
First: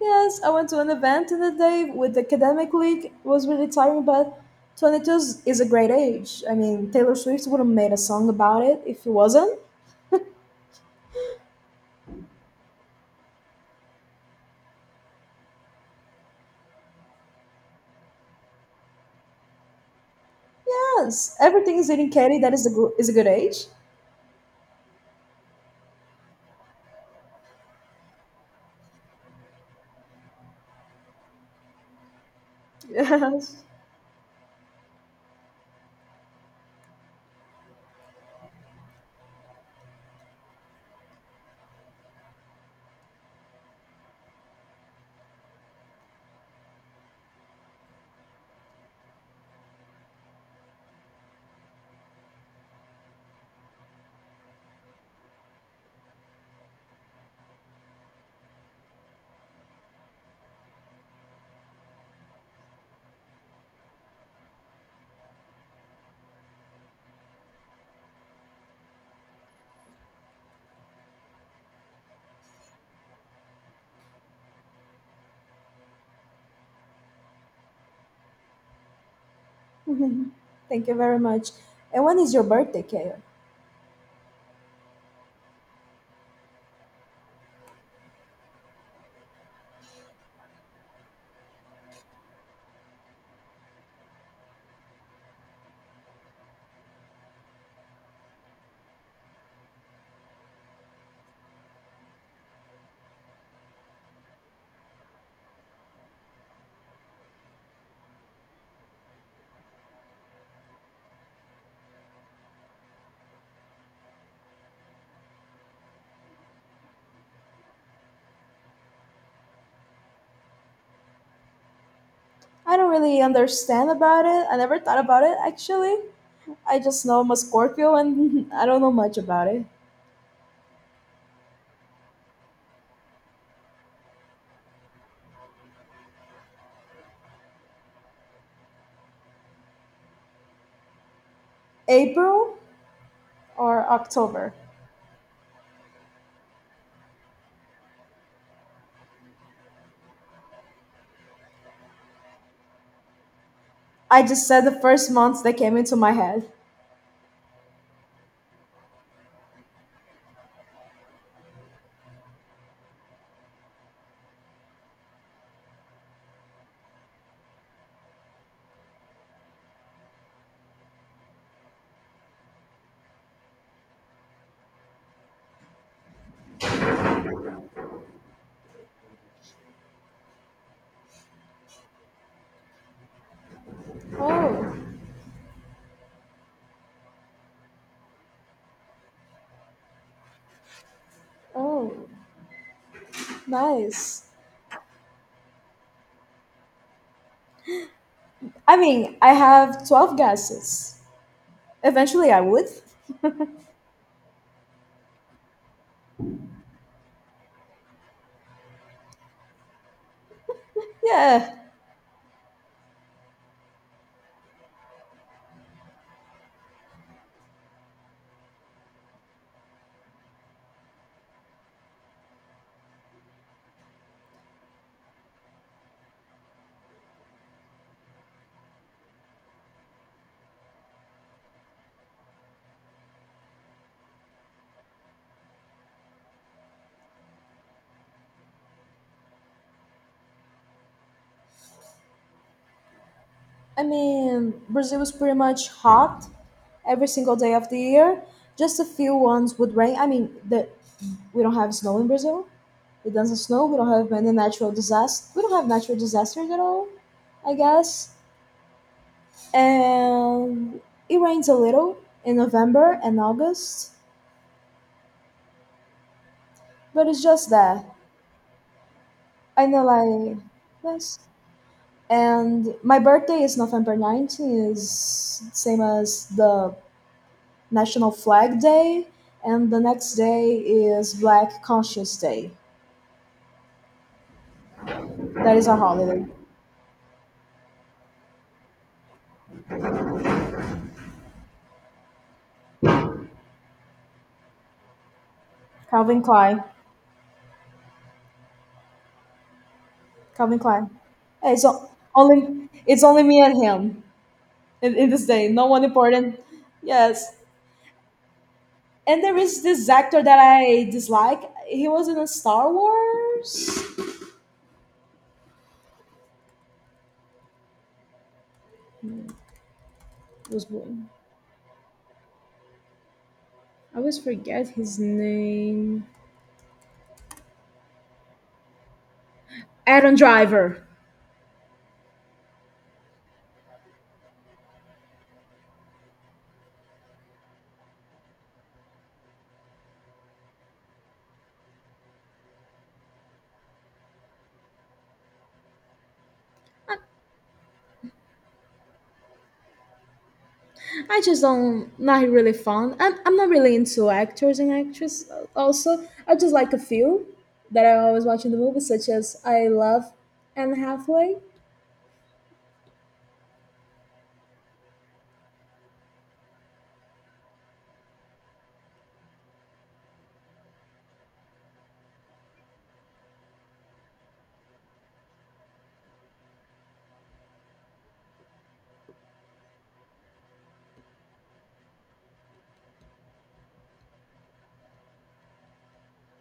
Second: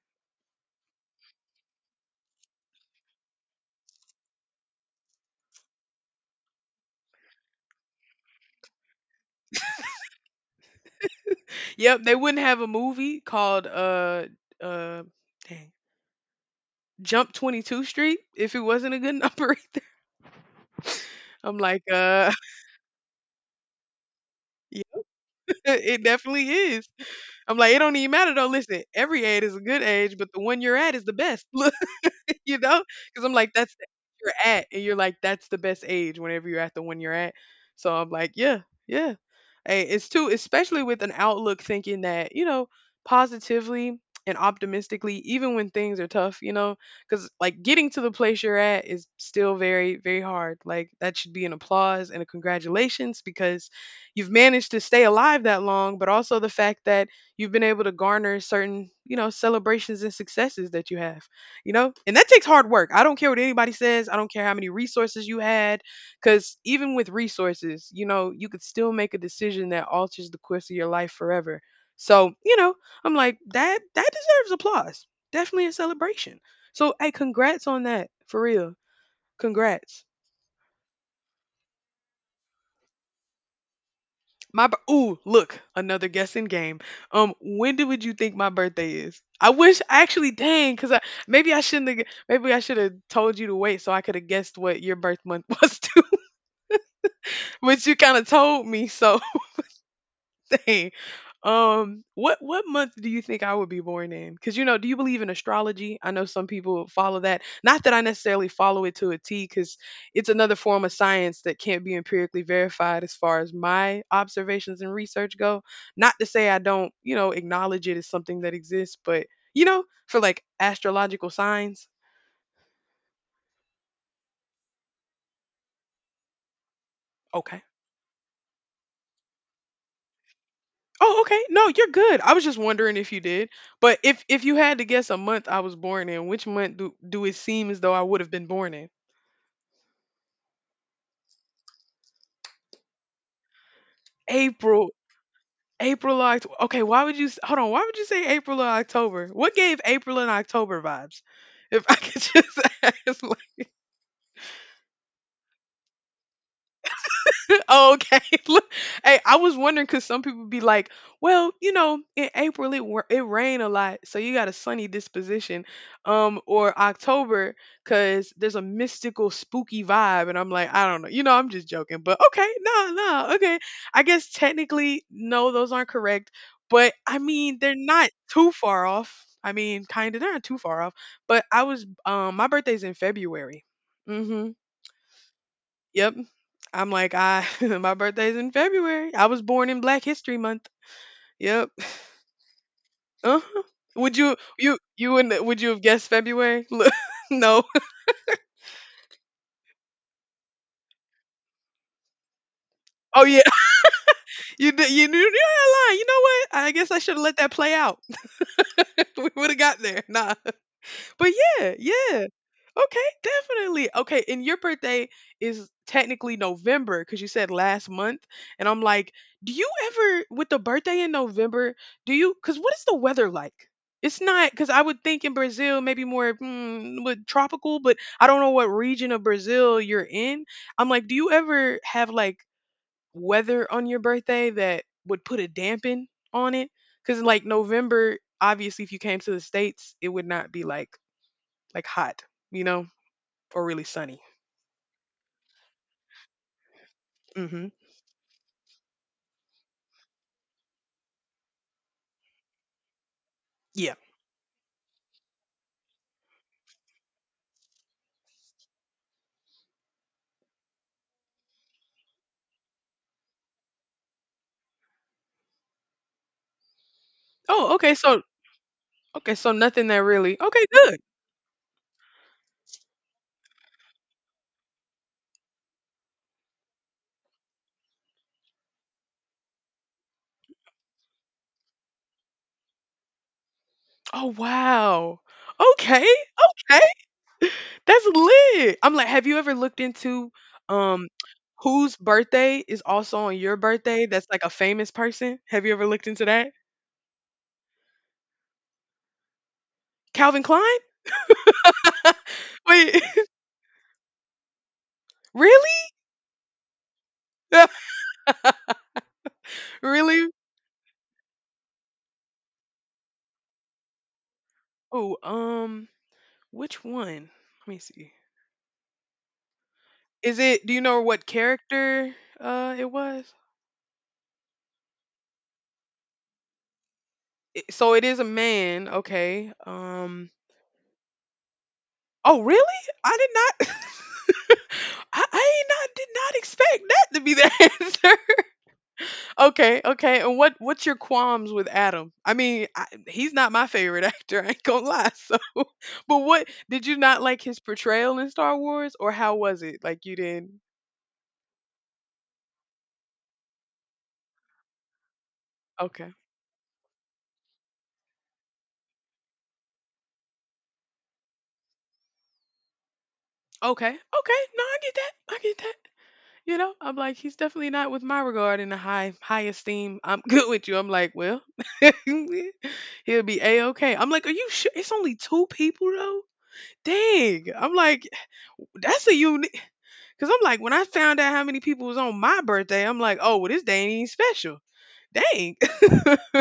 Speaker 2: Yes, I went to an event in the day with the academic league. It was really tiring, but twenty-two is is a great age. I mean, Taylor Swift would have made a song about it if it wasn't.
Speaker 1: Yep. They wouldn't have a movie called uh uh dang Jump twenty-two Street if it wasn't a good number. Either.
Speaker 2: Yes,
Speaker 1: I'm
Speaker 2: everything
Speaker 1: like
Speaker 2: is
Speaker 1: uh.
Speaker 2: indicated that is a good is a good age.
Speaker 1: It definitely is. I'm like, it don't even matter though. Listen, every age is a good age, but the one you're at is the best. you know? Because I'm like,
Speaker 2: Yes.
Speaker 1: that's the age you're at, and you're like, that's the best age whenever you're at the one you're at. So I'm like, yeah, yeah. Hey, it's too, especially with an outlook thinking that you know positively and optimistically, even when things are tough, you know, because like getting to the place you're at is still very, very hard. Like that should be an applause and a congratulations because you've managed to stay alive that long, but also the fact that you've been able to garner certain you know celebrations and successes that you have you know and that takes hard work. I don't care what anybody says, I don't care how many resources you had, because even with resources, you know, you could still make a decision that alters the course of your life forever. So you know, I'm like, that that deserves applause, definitely a celebration. So hey, congrats on that, for real. Congrats.
Speaker 2: Thank you very much. And when is your birthday, Kale?
Speaker 1: My b- ooh, look, another guessing game. um when do would you think my birthday is? I wish, actually, dang, because I maybe I shouldn't have. Maybe I should have told you to wait so I could have guessed what your birth month was. Which you kind of told me. So, dang. Um, what what month do you think I would be born in? Because you know, do you believe in astrology? I know some people follow that. Not that I necessarily follow it to a T, because it's another form of science that can't be empirically verified as far as my observations and research go. Not to say I don't, you know, acknowledge it as something that exists, but you know, for like astrological signs,
Speaker 2: I don't really understand about it. I never thought about it actually. I just know I'm a
Speaker 1: okay.
Speaker 2: Scorpio and I don't know much about it.
Speaker 1: Oh, okay. No, you're good. I was just wondering if you did. But if if you had to guess a month I was born in, which month do do it seem as though I would have been born in?
Speaker 2: April or October?
Speaker 1: April. April or October. Okay, why would you s- hold on? Why would you say April or October? What gave April and October vibes? If I could just ask, like,
Speaker 2: I just said the first months that came into my head.
Speaker 1: okay. Look, hey, I was wondering because some people be like, well, you know, in April it wa- it rained a lot, so you got a sunny disposition, um, or October because there's a mystical, spooky vibe, and I'm like, I don't know, you know, I'm just joking, but okay, no, no, okay, I guess technically, no, those aren't correct, but I mean, they're not too far off. I mean, kind of, they're not too far off, but I was, um, my birthday's in February. Hmm.
Speaker 2: Oh,
Speaker 1: Yep. I'm like, I my birthday's in February. I was born in Black History Month. Yep.
Speaker 2: oh,
Speaker 1: Uh-huh. Would
Speaker 2: nice.
Speaker 1: you you you wouldn't uh, would you have guessed February? Look, no.
Speaker 2: I mean, I have twelve gases. Eventually, I would.
Speaker 1: Oh yeah. You did, you knew, you're not lying. You know what? I guess I should have let that play out. We would have got there. Nah. But
Speaker 2: Yeah,
Speaker 1: yeah, yeah. Okay, definitely. Okay, and your birthday is technically November because you said last month. And I'm like, do you ever, with the birthday in November, do you, because what is the weather like? It's not, because I would think in Brazil, maybe more mm, with tropical, but I don't know what region of Brazil you're in. I'm like, do you ever have like weather on your birthday that would put a dampen on it? Because like November, obviously, if you came to the States, it would not be like, like hot, you know? Or
Speaker 2: I
Speaker 1: really sunny.
Speaker 2: mean, Brazil was pretty much hot every single day of
Speaker 1: Mhm.
Speaker 2: the year. Just a few ones would rain. I mean, the we don't have snow in Brazil. It doesn't snow. We don't
Speaker 1: Yeah.
Speaker 2: have many natural disasters. We don't have natural disasters at all, I guess. And it rains a little in November and August, but it's just
Speaker 1: Oh,
Speaker 2: that.
Speaker 1: okay, so okay, so
Speaker 2: I know,
Speaker 1: nothing that
Speaker 2: like,
Speaker 1: really okay, good.
Speaker 2: yes. And my birthday is November nineteenth, is same as the National Flag Day, and the next day is Black Conscious Day.
Speaker 1: Oh, wow.
Speaker 2: That is a
Speaker 1: Okay,
Speaker 2: holiday.
Speaker 1: okay. That's lit. I'm like, have you ever looked into, um, whose birthday is also on your birthday that's, like, a famous person? Have you ever looked
Speaker 2: Calvin
Speaker 1: into that?
Speaker 2: Klein.
Speaker 1: Calvin
Speaker 2: Calvin
Speaker 1: Klein?
Speaker 2: Klein. Yeah, it's o- only
Speaker 1: Wait,
Speaker 2: it's only me and him in, in this day. No one
Speaker 1: really?
Speaker 2: important. Yes. And there is this actor
Speaker 1: Really?
Speaker 2: that I dislike. He was in a Star Wars.
Speaker 1: Oh, um, which one? Let me see. Is
Speaker 2: Was
Speaker 1: it, do you know
Speaker 2: born.
Speaker 1: what character, uh, it was?
Speaker 2: I always forget his name.
Speaker 1: So it is a man, okay.
Speaker 2: Adam
Speaker 1: Um.
Speaker 2: Driver.
Speaker 1: Oh, really? I did not I, I not did not expect that to be the answer. Okay, okay. And what what's your qualms with Adam? I mean, I, he's not my favorite actor, I ain't going to lie. So, but what did you not like his portrayal in Star Wars, or how was it? Like you didn't.
Speaker 2: I just don't not really fond. I'm, I'm not really into actors and actresses. Also,
Speaker 1: Okay.
Speaker 2: I just like a few that I always watch in the movies, such as I love Anne Hathaway.
Speaker 1: Okay. Okay. No, I get that. I get that. You know, I'm like, he's definitely not with my regard in the high high esteem. I'm good with you. I'm like, well, he'll be a okay. I'm like, are you sure? It's only two people though. Dang. I'm like, that's a unique. Cause I'm like, when I found out how many people was on my birthday, I'm like, oh, well, this day ain't even special. Dang.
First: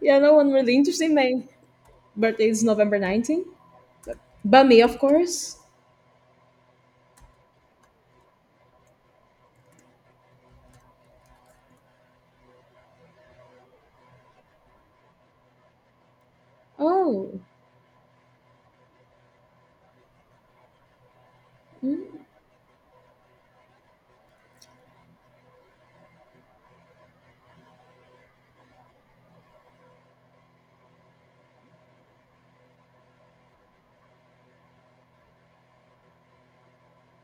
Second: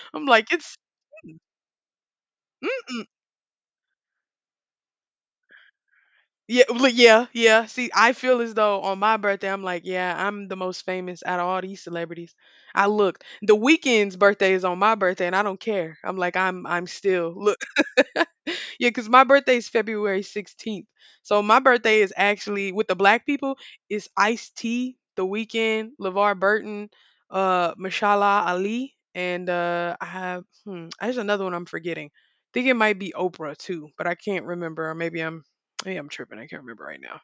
Speaker 2: Yeah,
Speaker 1: I'm
Speaker 2: no one
Speaker 1: like,
Speaker 2: really
Speaker 1: it's.
Speaker 2: interesting. My birthday is November
Speaker 1: Mm-mm.
Speaker 2: 19th. But me, of course.
Speaker 1: Yeah, well, yeah, yeah. See, I feel as though on my birthday, I'm like, yeah, I'm the most famous out of all these celebrities. I looked. The Weekend's birthday is on my birthday, and I don't care. I'm like, I'm, I'm still
Speaker 2: Oh.
Speaker 1: look. Yeah, because my birthday is February sixteenth. So my birthday is actually with the black people is Ice T, The Weekend, LeVar Burton, uh, Mashallah Ali, and uh, I have hmm, there's another one I'm forgetting. I think it might be Oprah too, but I can't remember, or maybe I'm maybe I'm tripping. I can't remember right now.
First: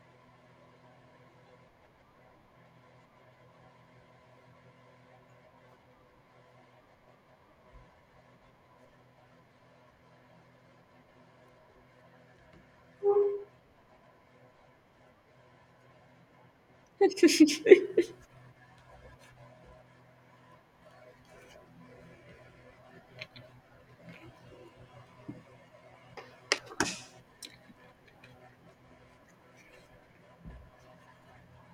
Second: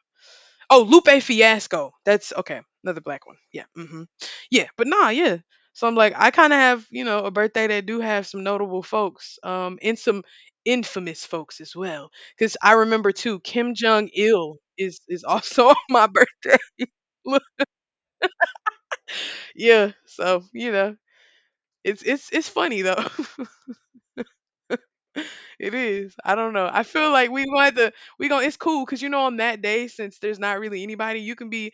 Speaker 1: Oh, Lupe Fiasco. That's okay. Another black one. Yeah. Hmm. Yeah. But nah, yeah. So I'm like, I kind of have, you know, a birthday that do have some notable folks, um, and some infamous folks as well. Cause I remember too, Kim Jong Il is is also on my birthday. Look, yeah. So you know, it's it's it's funny though. It is. I don't know. I feel like we want to. We going. It's cool because you know on that day, since there's not really anybody, you can be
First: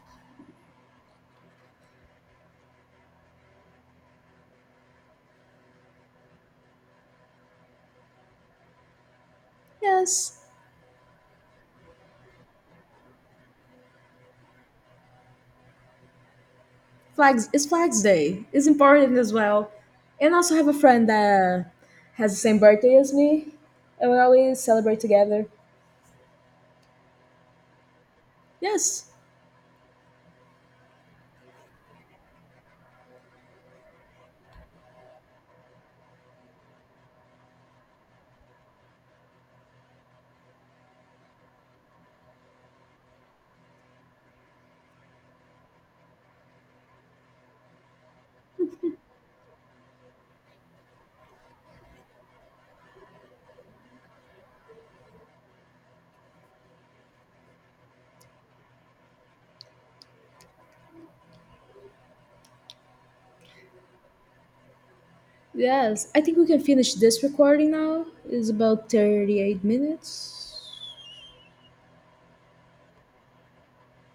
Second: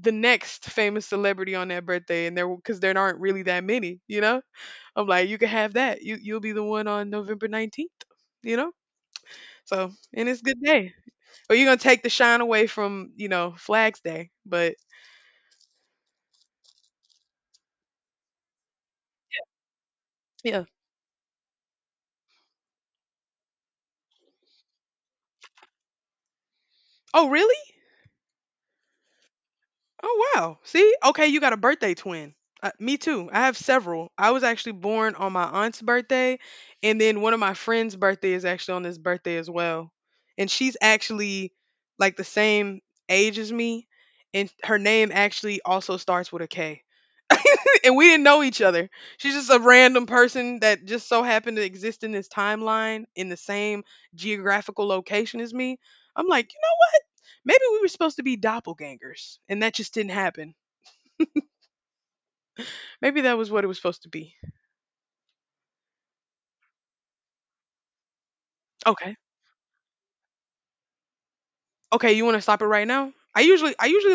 Speaker 1: the next famous celebrity on that birthday, and there because there aren't really that many. You know, I'm like, you can have that. You you'll be the one on November nineteenth. You know, so and
Speaker 2: Yes.
Speaker 1: it's a good day. Or you're gonna take the shine away from you know Flags Day, but
Speaker 2: Flags it's Flags Day. It's important as well. And I also
Speaker 1: yeah.
Speaker 2: have a friend that has the same birthday as me, and we always celebrate together.
Speaker 1: Oh really?
Speaker 2: Yes,
Speaker 1: Oh wow. See? Okay, you got a birthday twin. Uh, me too. I have several. I was actually born on my aunt's birthday, and then one of my friends' birthday is actually on this birthday as well. And she's actually like the same age as me, and her name actually also starts with a K. And we didn't know each other. She's just a random person that just so happened to exist in this timeline in the same geographical location as me. I'm like, you know, maybe we were supposed to be doppelgangers and that just didn't happen. Maybe that was what it was supposed to be.
Speaker 2: yes. I think we can finish this recording now. It's about
Speaker 1: Okay.
Speaker 2: thirty-eight minutes.
Speaker 1: Okay, you want to stop it right now? I usually I usually